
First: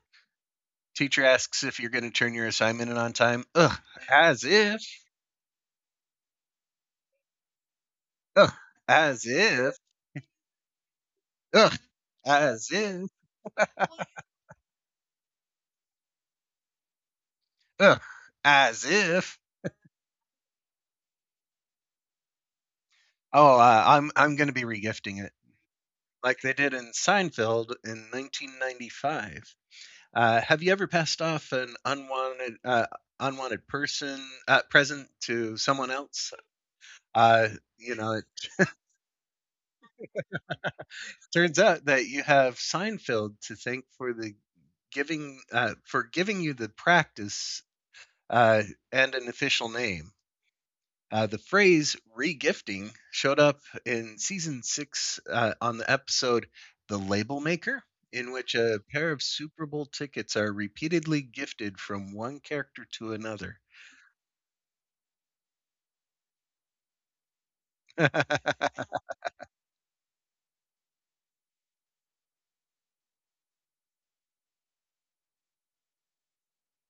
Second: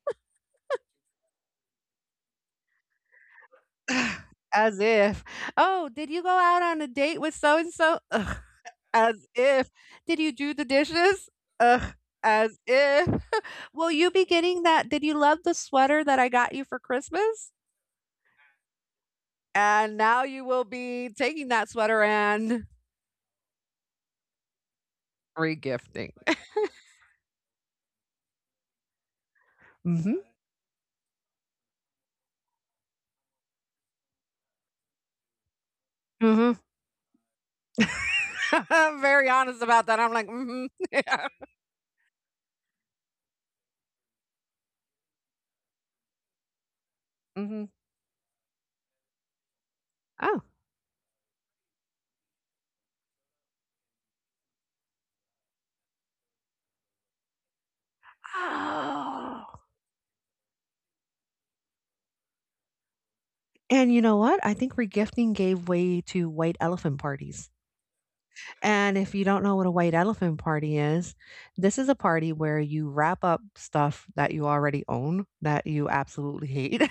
Teacher asks if you're gonna turn your assignment in on time. Ugh, as As if. if, "Oh, did you go out on a date with so and so?" Ugh, As as if. if. Did you do the dishes? Ugh, Ugh. As as if. if. Will you be getting that? Did you love the sweater that I got you for Christmas? Ugh, as if. And now you will be taking that sweater and Oh, I'm gonna be regifting it regifting. like they did in Seinfeld in 1995. Mm-hmm. Have you ever passed off an unwanted person present to someone else? Mm-hmm. Uh, you know, it I'm very honest about that. I'm like, mm-hmm. Yeah. turns out that you have Seinfeld to thank for the giving for giving you the practice Mm-hmm. uh, and an official name. Oh. The phrase regifting showed up in season 6 on the episode "The Label Maker," in which a pair of Oh. Super Bowl tickets are repeatedly gifted from one character to another. And you know what? I think regifting gave way to white elephant parties. Yeah, And if you don't know what a white elephant party is, this is a party where you wrap up stuff that you already own that you absolutely hate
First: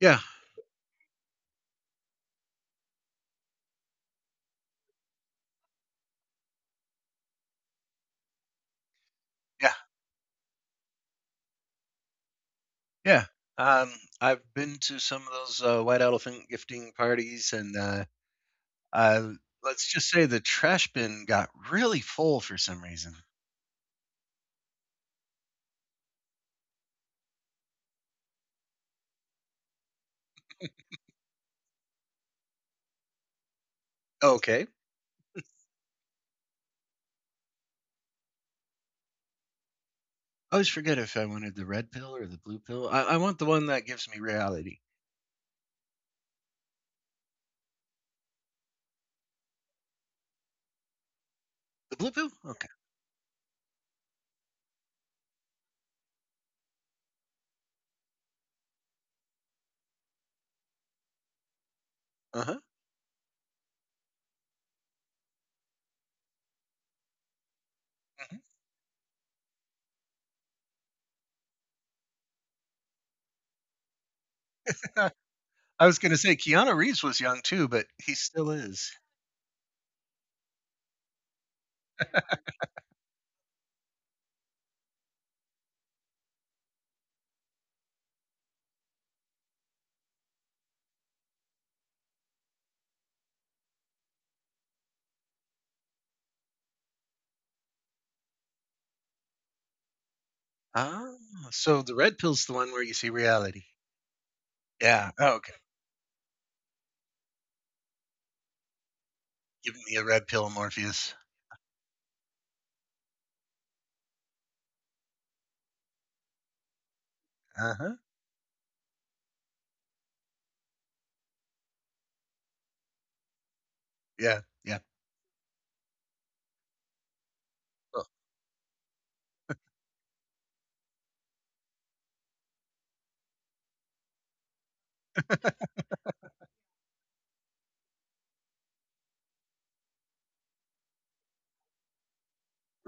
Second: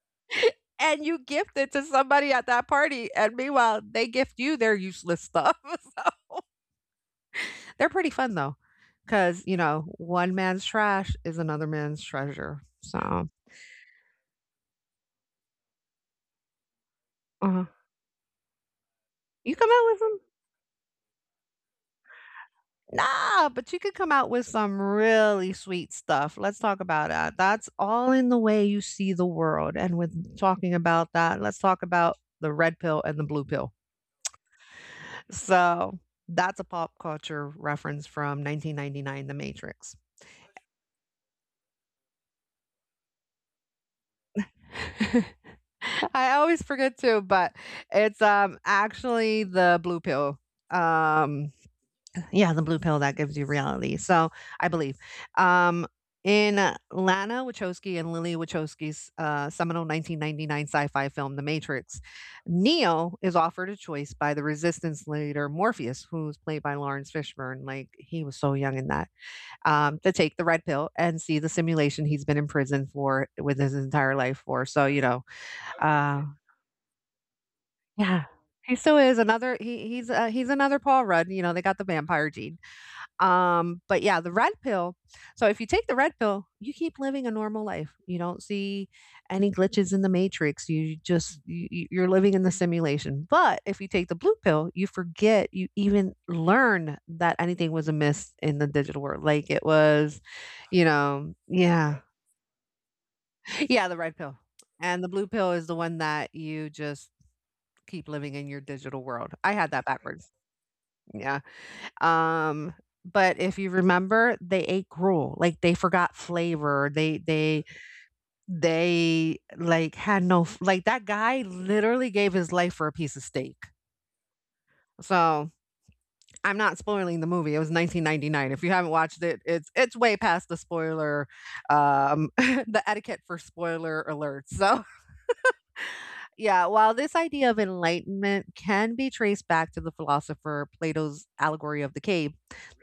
yeah, and you gift it to somebody at that party. And meanwhile, they gift you their useless stuff. So, they're pretty fun though, because, you know, one man's trash is another man's treasure. yeah. So Um, I've been to some of those white elephant gifting parties, uh, and uh, you come out let's with just them. say the trash bin got really full for some reason. Nah, but you could come out with some really sweet stuff. Let's talk about that. That's all in the way you see the world. And with talking about that, let's talk about the red pill and the blue pill. Okay. So that's a pop culture reference from 1999, The Matrix. I always forget if I wanted the red pill or the blue pill. I want the one that gives me reality. I always forget too, but it's actually the blue pill. Um, The blue pill? Yeah, the Okay. blue pill that gives you reality. So I believe. Um, in Lana Wachowski and Lily Wachowski's seminal 1999 sci fi film, The Matrix, Uh huh. Neo is offered a choice by the resistance leader Morpheus, who's played by Lawrence Fishburne. Like, he Mhm. was so young in that, to take the red pill and see the simulation he's been in prison for with his entire life for. So, you know, I was going to uh, say Keanu Reeves was young too, but he yeah. still He is. still is another. He's another Paul Rudd. You know, they got the vampire gene. But yeah, the red pill. So if you take the red pill, you keep living a normal life. You don't see any glitches in the matrix. You're living in the simulation. But if you take the blue pill, you forget you even learn that anything was amiss in the digital world. Like it was, you Ah, know, so the yeah. red pill's the one where you see reality. Yeah, the red pill. And Yeah. the blue Oh, okay. pill is the one that you just keep living in your digital world. I had Give that me a red backwards. pill, Morpheus. Yeah. Um, but if you remember, they ate gruel. Like they forgot flavor. They they Uh huh. they like had no f- like that guy literally gave his life for a piece of steak. Yeah. Yeah. So I'm not spoiling the movie. It was Oh, 1999. If you haven't watched it, it's way past the spoiler, the etiquette for spoiler alerts. So yeah, while this idea of enlightenment can be traced back to the philosopher Plato's allegory of the cave,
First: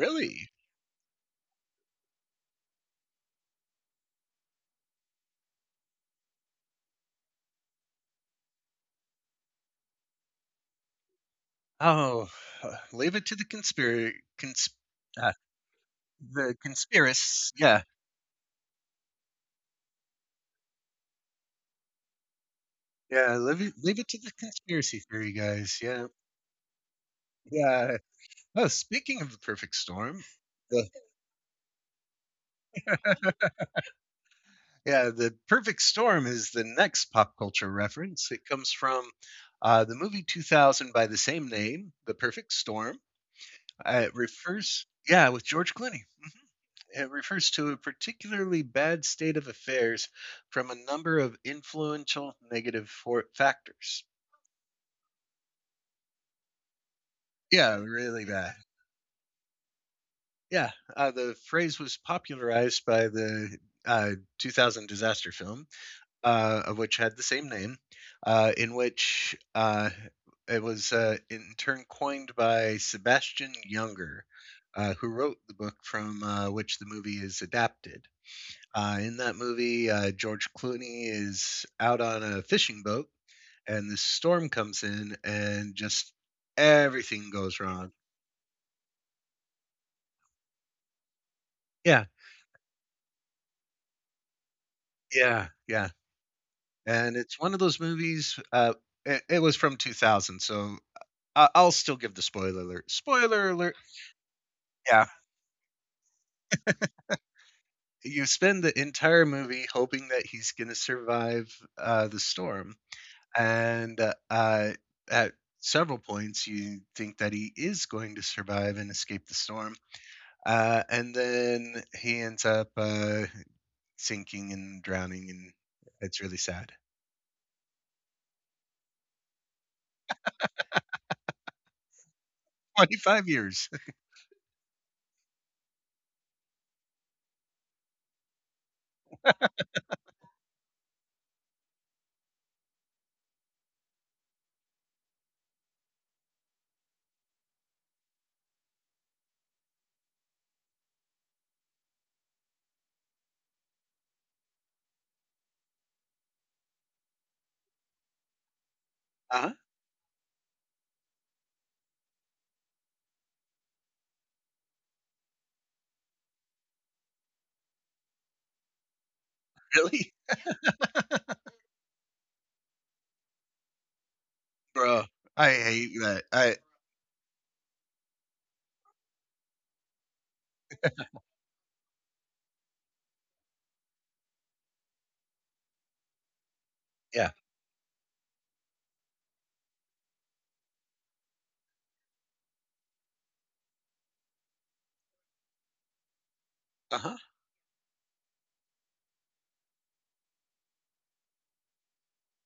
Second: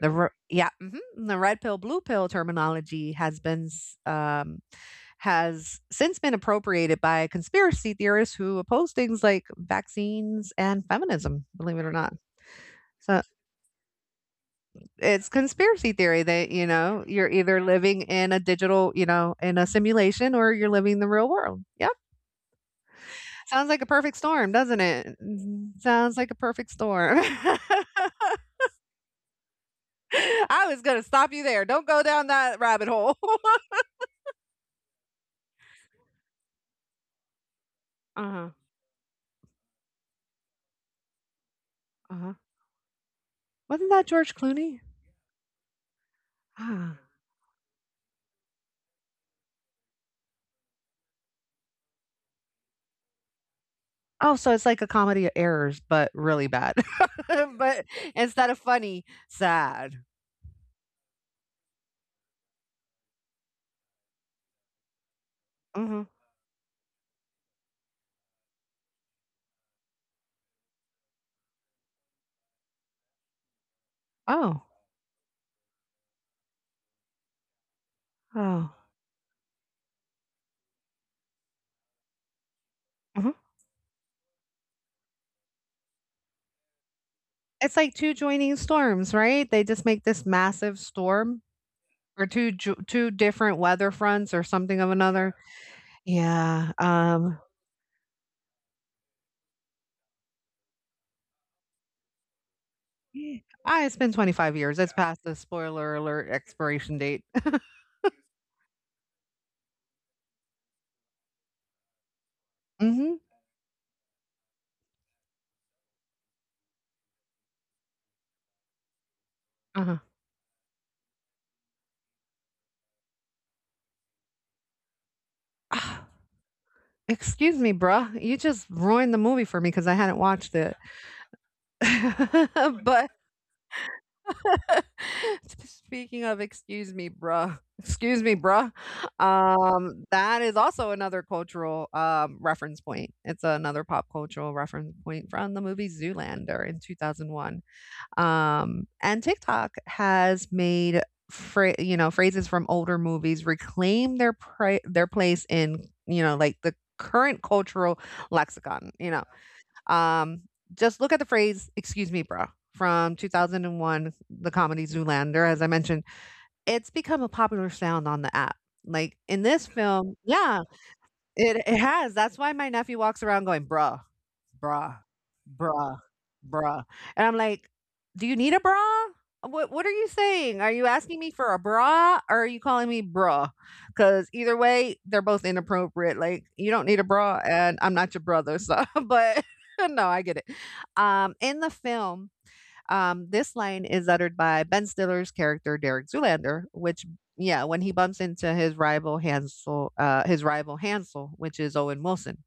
the Really? Re- yeah, mhm, the red pill blue pill terminology has since been appropriated by conspiracy theorists who oppose things like vaccines and feminism. Believe it or not, Oh, leave so it to the conspiracy. Consp- it's uh, conspiracy theory that the you know you're conspiracists. either Yeah. living in a digital, you know, in a simulation, or you're living the real world. Yeah. Yeah. Leave Sounds it, like a leave it perfect to the storm, doesn't conspiracy it? theory guys. Mhm. Yeah. Sounds like a perfect storm. Yeah. Oh, speaking of the perfect storm, I was the, gonna stop you there. Don't go down that rabbit hole. yeah, the perfect storm is the next pop culture reference. It Uh-huh, comes from the movie 2000 by the same name, The uh-huh. Perfect Storm. Wasn't that George Clooney? Yeah, with George Clooney. Ah. It refers to a particularly bad state of affairs from a number of influential factors. Oh, so it's like a comedy of errors, but really bad. Yeah, But really instead bad. of funny, sad. Yeah, the phrase was popularized by the uh, 2000 disaster film Mhm. Of which had the same name, in which it was in turn coined by Sebastian Younger, Oh. Who wrote the book from which the movie is adapted. Oh. In that movie, George Clooney is out on a fishing boat, Mhm. and this storm comes in, and just everything goes It's like wrong. 2 joining storms, right? They just make this massive storm Yeah, or 2 different weather fronts or something of another. yeah, yeah. Yeah, And um it's one of those movies. It was from 2000, so I'll still give the spoiler alert. Spoiler alert. Ah, it's been 25 years. It's Yeah. past the spoiler alert expiration date. You spend the entire movie hoping that he's gonna survive, the storm, Mhm. and, at several points, you think that he is going to survive and escape the storm, Uh-huh. And then he ends up, sinking and drowning, and Ah, it's really sad. excuse me, bruh. You just ruined the movie for me because I hadn't watched it. But 25 years. speaking of excuse me, bruh. Excuse me, bruh. That is also another cultural reference point. It's another pop cultural reference point from the movie Zoolander in 2001. And TikTok has made you know phrases from older movies reclaim their place in you know like the current cultural lexicon. You know, Uh-huh, um, just look at the phrase "excuse me, bro" from 2001, the comedy Zoolander. As I mentioned, it's become a popular sound on the app. Like in this really? film, yeah, it has. That's why my nephew walks around going, bruh, Bro, I hate bruh, that. I bruh. And I'm like, do you need a bra? What are you saying? Are you asking me for a bra or are you calling me bruh? Because either way, they're both inappropriate. Like, you don't need a yeah. bra and I'm not your brother. So but no, I get it. In the film, this line is uttered by Ben Stiller's character Derek Zoolander, which Uh-huh. yeah, when he bumps into his rival Hansel, which is Owen Wilson.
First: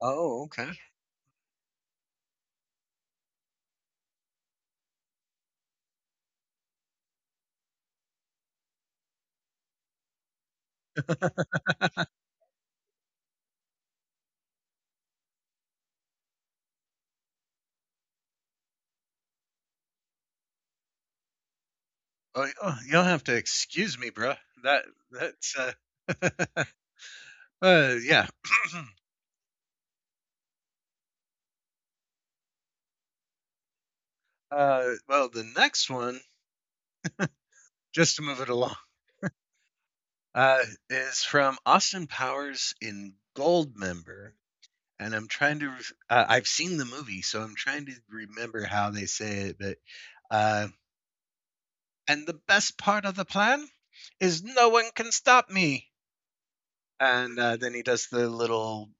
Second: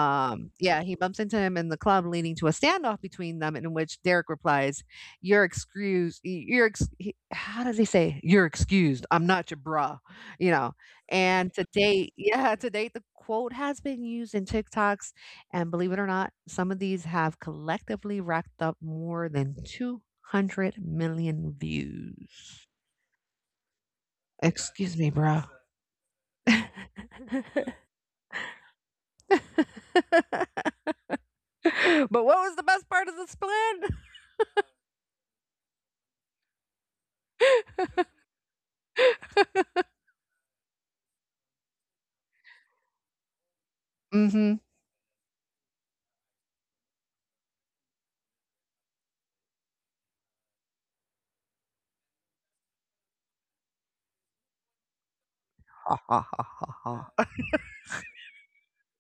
Oh, okay. Yeah, he bumps into him in the club, leading to a standoff between them, in which Derek replies, "You're excused. You're ex- he- how does he say? You're excused. I'm not your bra." You know, and to date, yeah, to date, the quote has been used in TikToks, and believe it or not, some of these have collectively racked up more than 200 million Oh, views. oh, you'll have to excuse me, bro. That Excuse me, bro. that's yeah. But what was the best part of the split? Well, the next one, just to move it along, uh, is from Austin Powers in Goldmember, Mhm. and I'm trying to. I've seen the movie, so I'm trying to remember how they say it. But uh, and the best part of the plan is no one can stop me. Ha ha ha ha ha. And then he does the little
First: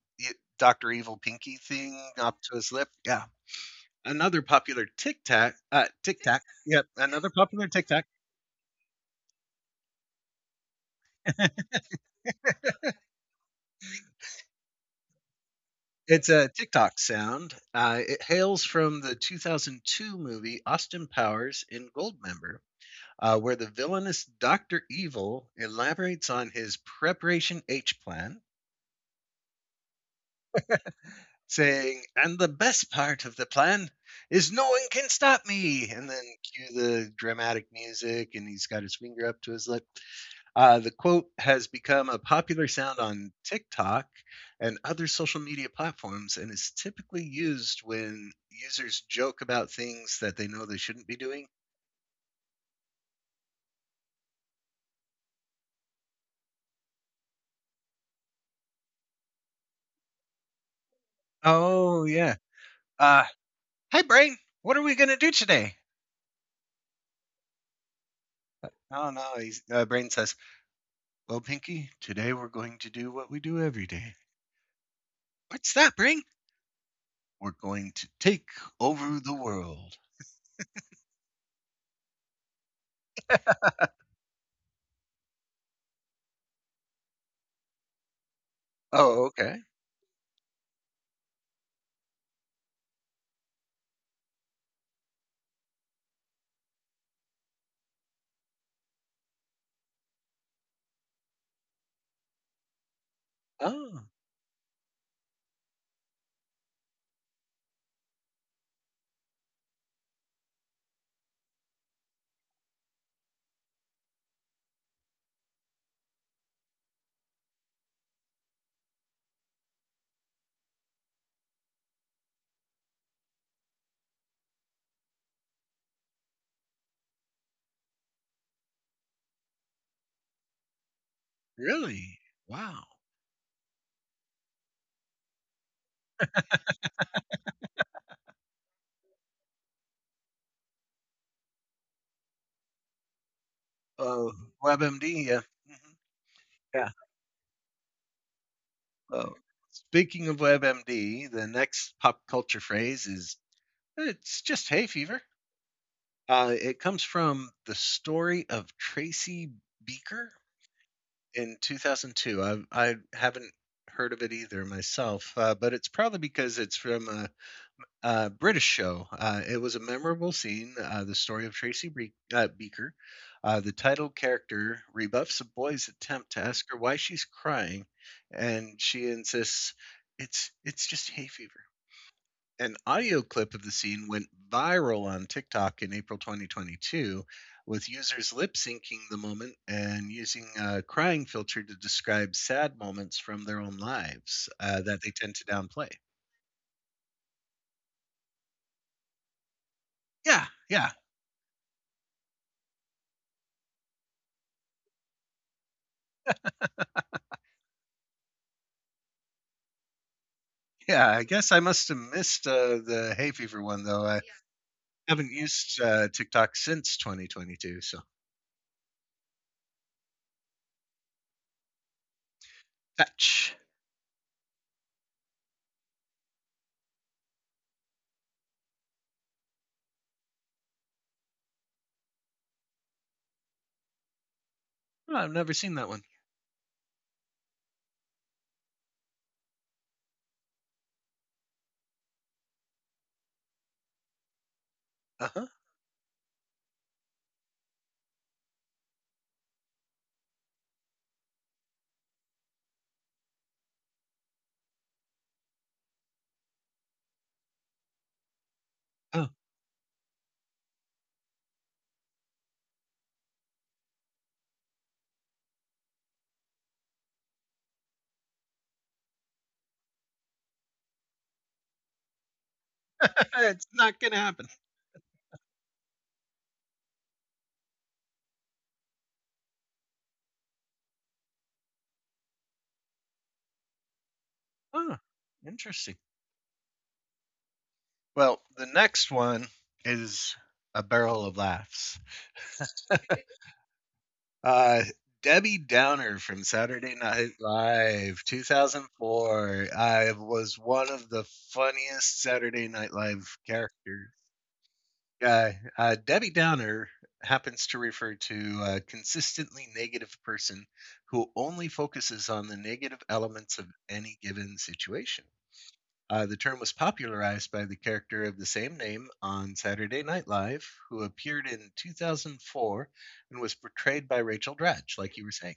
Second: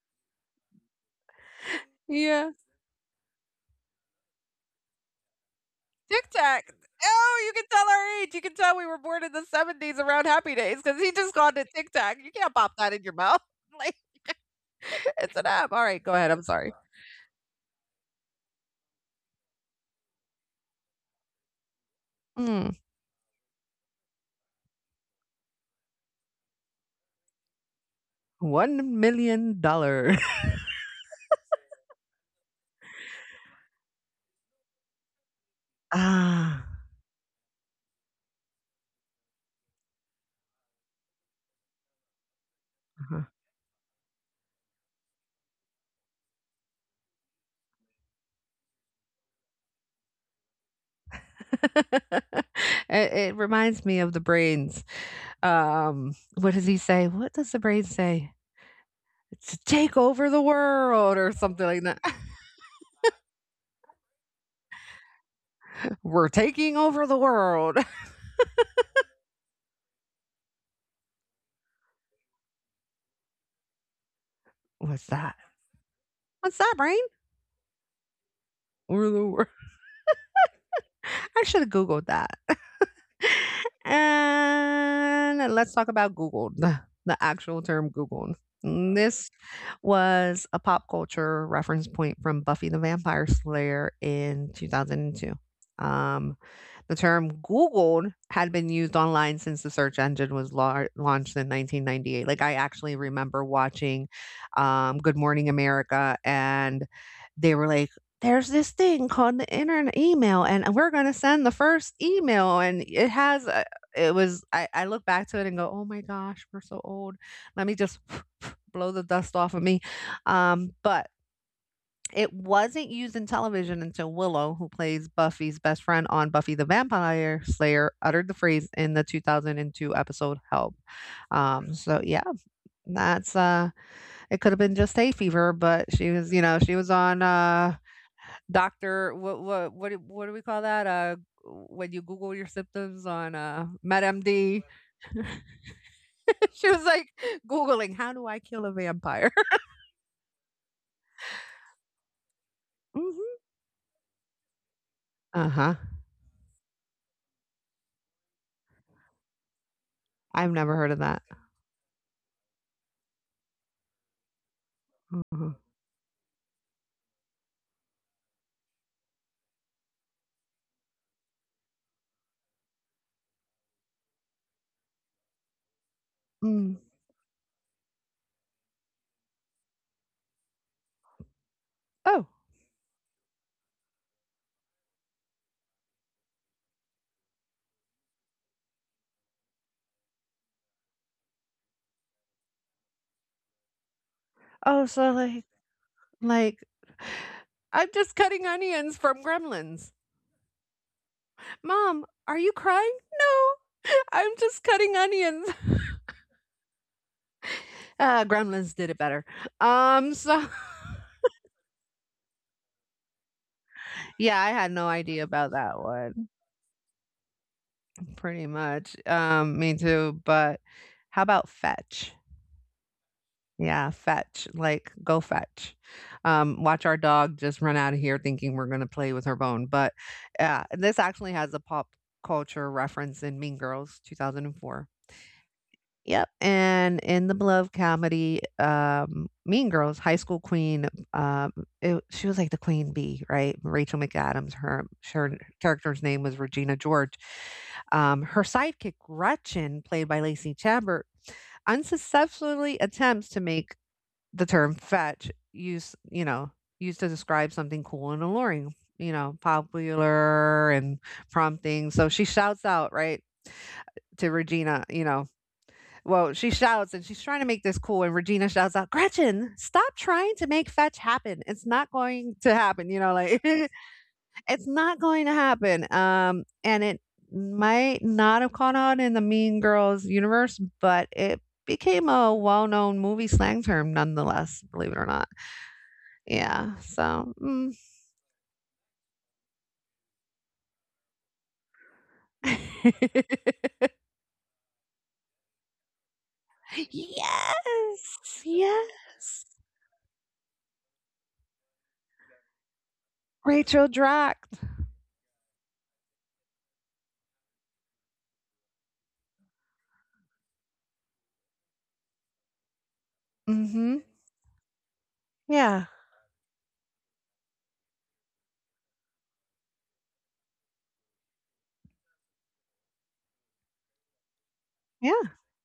Doctor Evil pinky thing up Yeah. to his lip. Yeah. Another popular tic tac, tic Tic tac. Tac. Yep. Another Oh, you can popular tic tell tac. our age. You can tell we were born in the '70s around Happy days, because he just called it Tic Tac. You can't pop that in your mouth. Like, it's an app. All right, go It's ahead. I'm a sorry. TikTok sound. It hails from the 2002 movie Austin Powers in Goldmember, Mm. Where the villainous Dr. Evil elaborates on his Preparation H plan, $1,000,000. saying, and the best part of the plan is no one can stop me. And then Ah. cue the dramatic music, and he's got his finger up to his lip. The quote has become a popular sound Uh-huh. on TikTok and other social media platforms and is typically used when users joke about things that they know they shouldn't be doing. It reminds me of the brains. What does he say? What does the brain say? "To take over the world," or something like that. Oh, yeah. Uh, Hi, Brain. What are we going to do today? "We're taking over the world." Oh, no. He's, Brain says, well, Pinky, today we're going to do what we do every day. What's that? What's that, Brain? What's that, brain? We're going to take We're over the the wor world. I should have Googled that. And let's talk about Googled, the actual term Googled. Mm, Oh, this okay. was a pop culture reference point from Buffy the Vampire Slayer in 2002. Um, the term Googled had been used online since the search engine was lar launched in 1998. Like, I actually remember Oh, watching, Good Morning America, and they were like, there's this thing called the internet email and we're going to send the first email and it has a, I look back to it and go oh my gosh we're so old let me just blow the dust off of me but it wasn't used in television until willow who plays buffy's best friend on buffy the vampire slayer uttered the phrase in the 2002 episode help so really? yeah Wow. that's it could have been just hay fever but she was you know she was on Doctor, what do we call that? When you Google your symptoms on Oh, MedMD. WebMD, yeah. Hmm, she was yeah. like Googling, "How do I kill a vampire?" Well, speaking of WebMD, the next pop culture phrase Mhm. is it's just hay fever. Uh-huh. It comes from the story of Tracy Beaker I've never heard of that. in 2002. I haven't heard of it either myself, Mhm. But it's probably because it's from a British show. It was a memorable scene, the story of Tracy Bre- Beaker. The title character rebuffs a boy's attempt to ask Mm. her why she's crying, and she insists it's just hay fever. Oh. An audio clip of the scene went viral on TikTok in April 2022, with users lip syncing the moment and using a crying filter to describe sad moments from their own lives Oh, that so they tend to downplay. like I'm just cutting onions from Gremlins. Yeah, yeah. "Mom, are you crying?" "No, I'm just cutting onions." Gremlins did it better. So Yeah, I guess I must have missed the hay fever one though. I yeah, I had no idea haven't about that used one. TikTok since 2022, so Pretty much. Me too, but how about fetch? fetch. Yeah, fetch, like, go fetch. Watch our dog just run out of here thinking we're gonna play with her bone, but, yeah, this actually has a pop culture reference in Mean Girls 2004. Oh, I've never seen that one. Yep, and in the beloved comedy, Mean Girls, high school queen, um, it she was like the queen bee, right? Rachel McAdams, her Uh huh. character's name was Regina George, her sidekick, Gretchen, played by Lacey Chabert, unsuccessfully attempts to make the term fetch use, you know, used to describe something cool and alluring, you know, Oh, popular and prompting. So she shouts out, right, to Regina, you know, well, she shouts and she's trying to make this cool. And Regina shouts out, Gretchen, stop trying to make fetch happen. It's not going to happen, you know, like, it's It's not gonna happen. not going to happen. And it might not have caught on in the Mean Girls universe, but it became a well known movie slang term nonetheless, believe it or Oh, not. interesting. Yeah. So, mm. Well, the next one is a barrel of laughs. Uh, Debbie Downer from Saturday Night Live Yes. Yes. 2004. I was one of the funniest Saturday Night Live Rachel characters. Dracht. Uh, Debbie Downer happens to refer to a consistently negative person who only focuses on the negative elements of Hmm. any given situation. Yeah. The term was popularized by the character of the same name on Saturday Night Live, who appeared in 2004 and was portrayed by Rachel Dratch, like you Yeah. were saying.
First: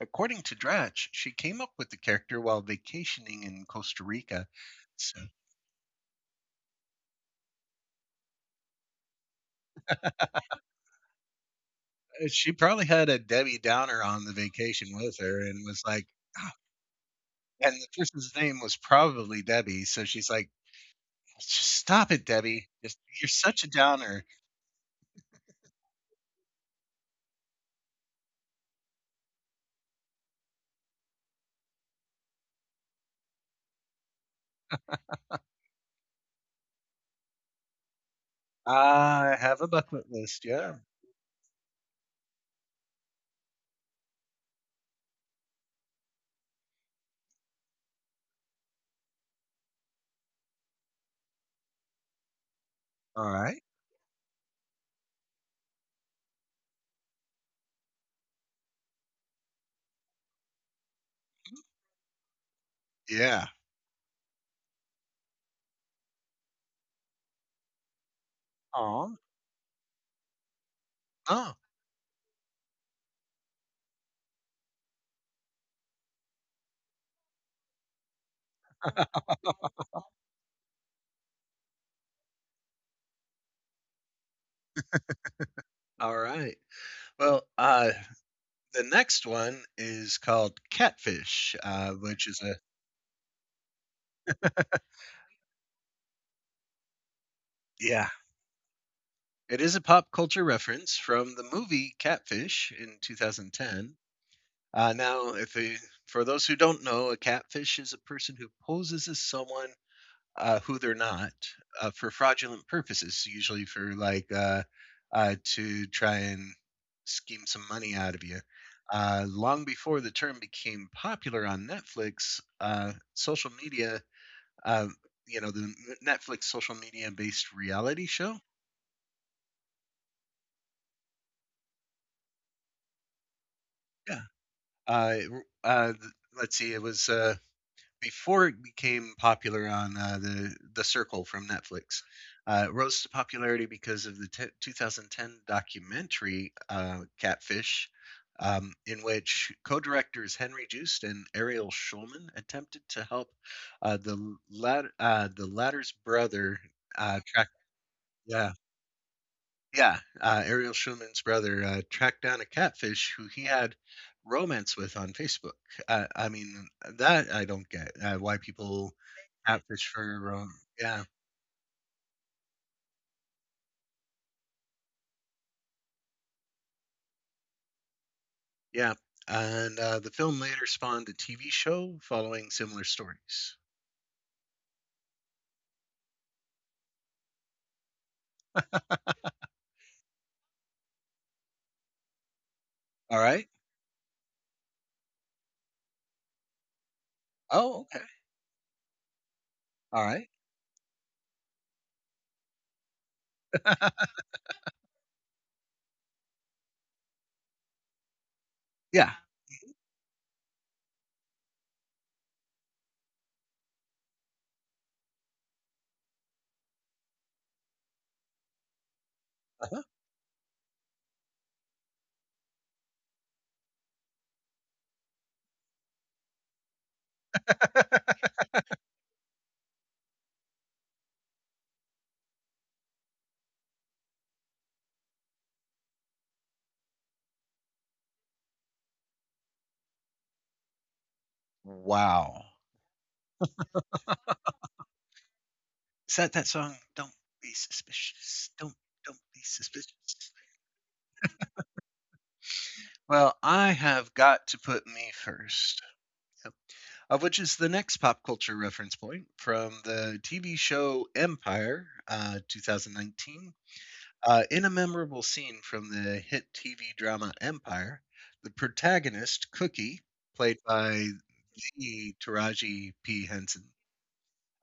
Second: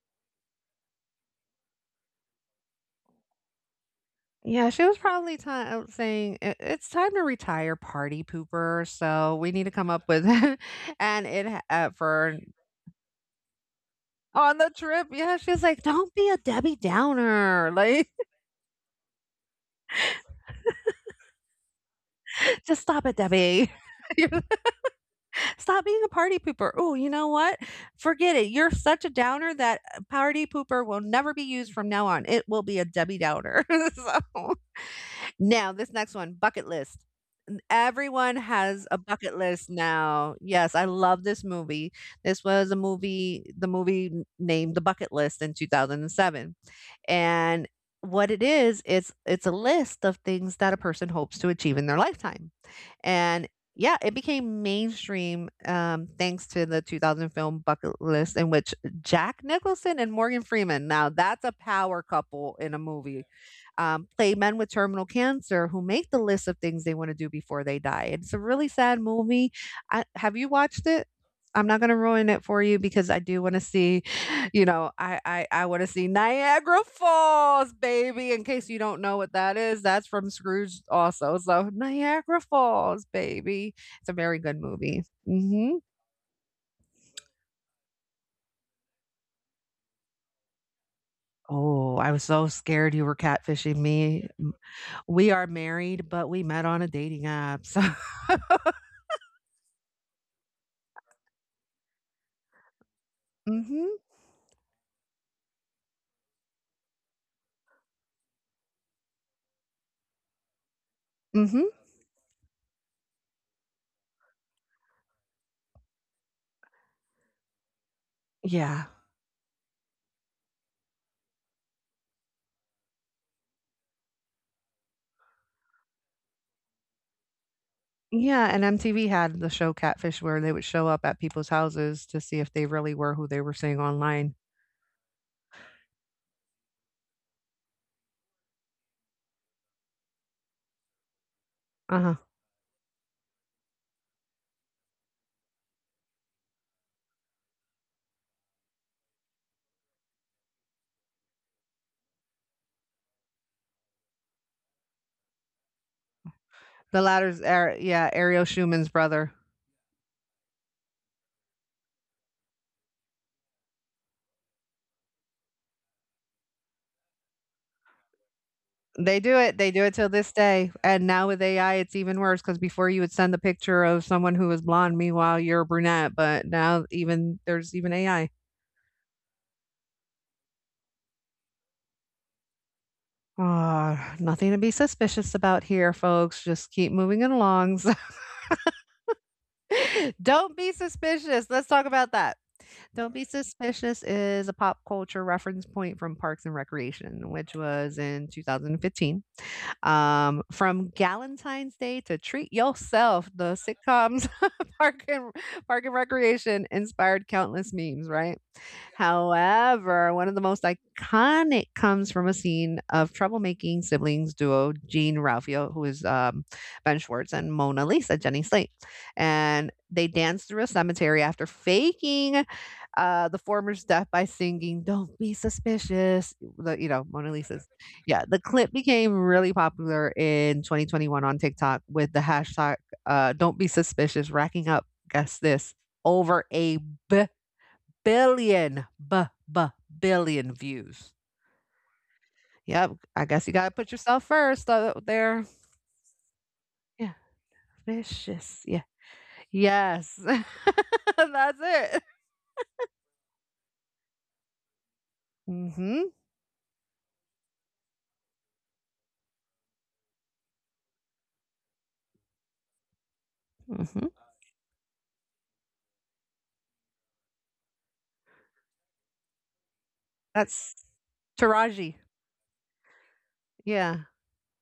According to Dratch, she came up with the character while vacationing in Costa Rica. Yeah. She was So probably saying, "I- it's time to retire, party pooper. So we need to come up with, and it for she probably had a Debbie Downer on the On the vacation trip, with yeah, her she was and like, was like, "Don't be a "Ah," Debbie Downer, and the like, person's name was probably Debbie, so she's like, "Just stop it, Debbie. just Just stop it, you're such a Debbie. downer." You're like, stop being a party pooper. Oh, you know what? Forget it. You're such a downer that party pooper will never be used from now on. It will be a Debbie Downer." So, now this next one, bucket list. Everyone has a bucket "I have a list bucket now. list, Yes, yeah. I love this movie. This was a movie the movie n named The Bucket List in 2007. And what it is, it's a list of things that a person hopes to achieve in their lifetime. And Alright. yeah, it became mainstream thanks to the 2000 film Bucket List, in which Jack Nicholson and Morgan Freeman, now that's a power couple in a movie, Yeah. Play men with terminal cancer who make the list of things they want to do before they die. It's a really sad Oh. movie. I, have you watched it? Oh. I'm not going to ruin it for you because I do want to see, I wanna see Niagara Falls, baby, in case you don't know what that is, that's from Scrooge also, so Niagara Falls, baby. It's a very good movie. Mhm. Alright. Well, the next one is called Catfish, Oh, I was which is so a scared you were catfishing me. M, we are married, but we met on a dating app, so yeah. It is a pop culture reference from the movie Catfish in 2010. Mhm, Now, if a, For those who don't know, a catfish is a person who poses as someone who they're not mhm. For fraudulent purposes, usually for like to try and scheme some money out of you. Yeah. Long before the term became popular on Netflix, social media, uh, you know, the Netflix social media based reality show. Yeah, and MTV had the show Catfish where they would show up at people's houses to see if they really were who they were saying Yeah. online. Uh, uh, th- let's see, it was. Before it became popular on the Circle from Netflix, Uh-huh. It rose to popularity because of the 2010 documentary Catfish, in which co-directors Henry Joost and Ariel Schulman attempted to help the latter's brother The latter's track. Ar, yeah, Ariel Yeah, Schumann's brother. yeah, Ariel Schulman's brother tracked down a catfish who he had romance with on Facebook. I mean, that I don't get why people They do it, they do catfish it till for this rom. day, Yeah, and now with AI, it's even worse. Because before you would send the picture of someone who was blonde, meanwhile, you're a brunette, but now even there's even AI. yeah. And the film later spawned a TV show following similar stories. Ah, nothing to be suspicious about here, folks, just keep moving it along, so Don't Be Suspicious, let's talk about that. Don't All Be right. Suspicious is a pop culture reference point from Parks and Recreation, which Oh, was okay. in 2015. All right. From Galentine's Day to Treat Yourself, the sitcoms Park and Park and Recreation inspired countless memes, right? Yeah. However, one of the most iconic comes from a scene of troublemaking siblings duo Jean Ralphio, who is Ben Schwartz, and Mona Lisa, Jenny Slate. And they dance through a cemetery after faking the former's death by singing "Don't be suspicious." The, you know, Mona Lisa's. Uh-huh. Yeah, the clip became really popular in 2021 on TikTok with the hashtag "Don't be suspicious," racking up. Guess this over a Billion, b b billion views. Wow. Yep, I guess you gotta put yourself first out there. Is that that song? Don't Yeah, be suspicious. vicious. Don't Yeah, be suspicious. yes, that's it. Well, I have got to put me first, Mhm, which is the next pop culture reference point from the TV show Empire, 2019. mhm. In a memorable scene from the hit TV drama Empire, the protagonist, Cookie, played That's by Taraji. the Taraji P. Henson, Yeah,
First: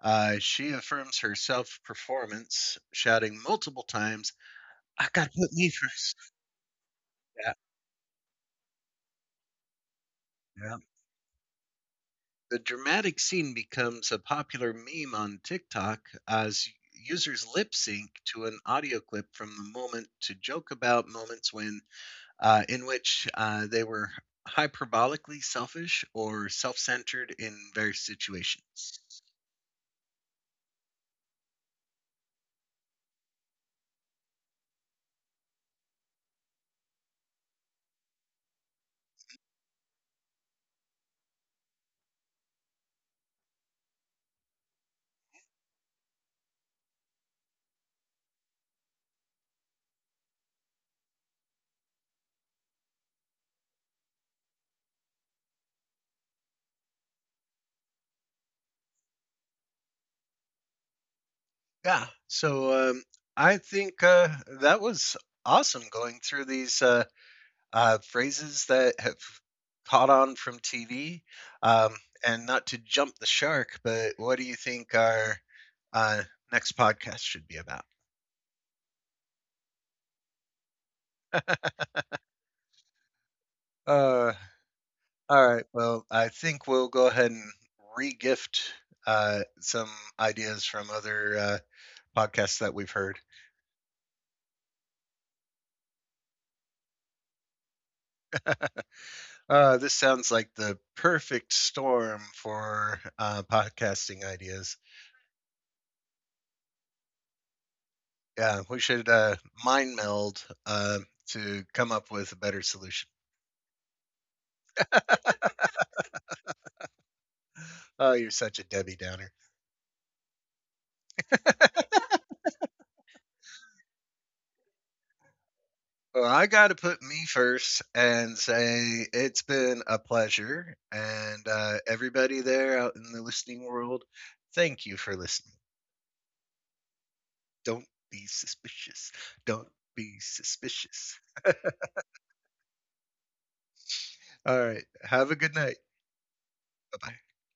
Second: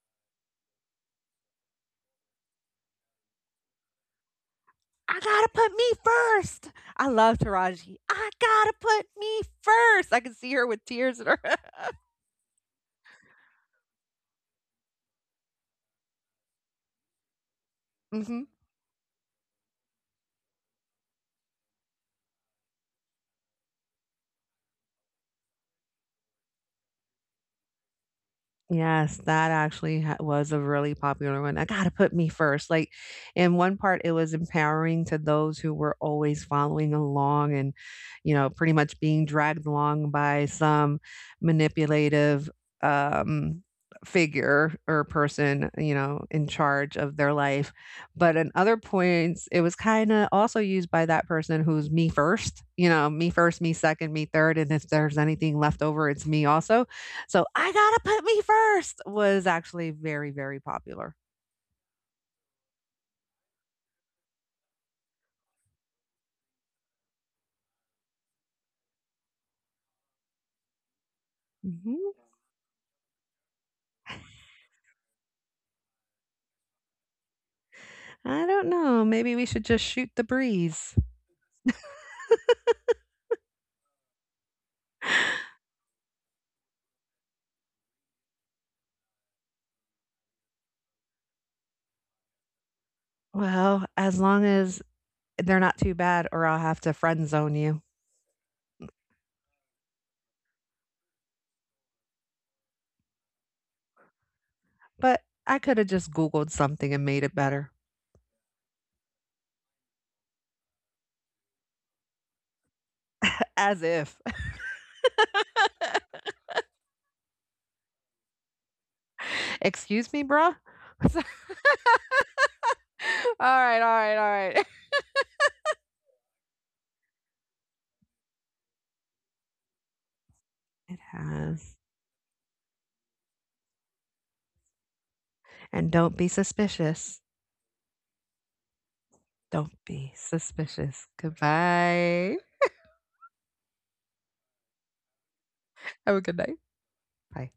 she affirms her self performance, shouting multiple times, I I gotta gotta put me put me first." first. I love Yeah, Taraji. I gotta put me first. I can see her yeah. with tears in her. The dramatic scene becomes a popular meme on TikTok as users lip sync Mhm. to an audio clip from the moment to joke about moments in which they were hyperbolically selfish or self centered in various situations. Yes, that actually ha was a really popular one. I gotta put me first. Like, in one part, it was empowering to those who were always following along and, you know, pretty much being dragged along by some manipulative um, figure or person, you know, in charge of their life. But in other points, it was kind of also used by that person who's me first, you know, me first, me second, me third. And if there's anything left over, it's me also, so I gotta put me first was actually very, very popular. Yeah. So I think that was awesome going through these. Phrases that have caught on from TV. Um, Mhm. and not to jump the shark, but what do you think our uh, next podcast should be about? I don't know. Maybe we should just shoot the breeze. Uh, all right. Well, I think we'll go ahead and re-gift some ideas from other podcasts that we've heard. Well, as long as they're not too bad, or I'll have to friend zone you. This sounds like the perfect storm for podcasting ideas. But I could have just Googled something and made it better. Yeah, we should mind meld to come up with a better solution. As if. Oh, you're such a Debbie Downer. Excuse me, bruh? All right, all right, all right. Well, I got to put me first and say it's been a pleasure. It And has. Everybody there out in the listening world, thank you for listening. And don't be suspicious. Don't be suspicious. Don't Don't be be suspicious. suspicious. Goodbye. All right. Have a good night. Have a good night. Bye bye. Bye.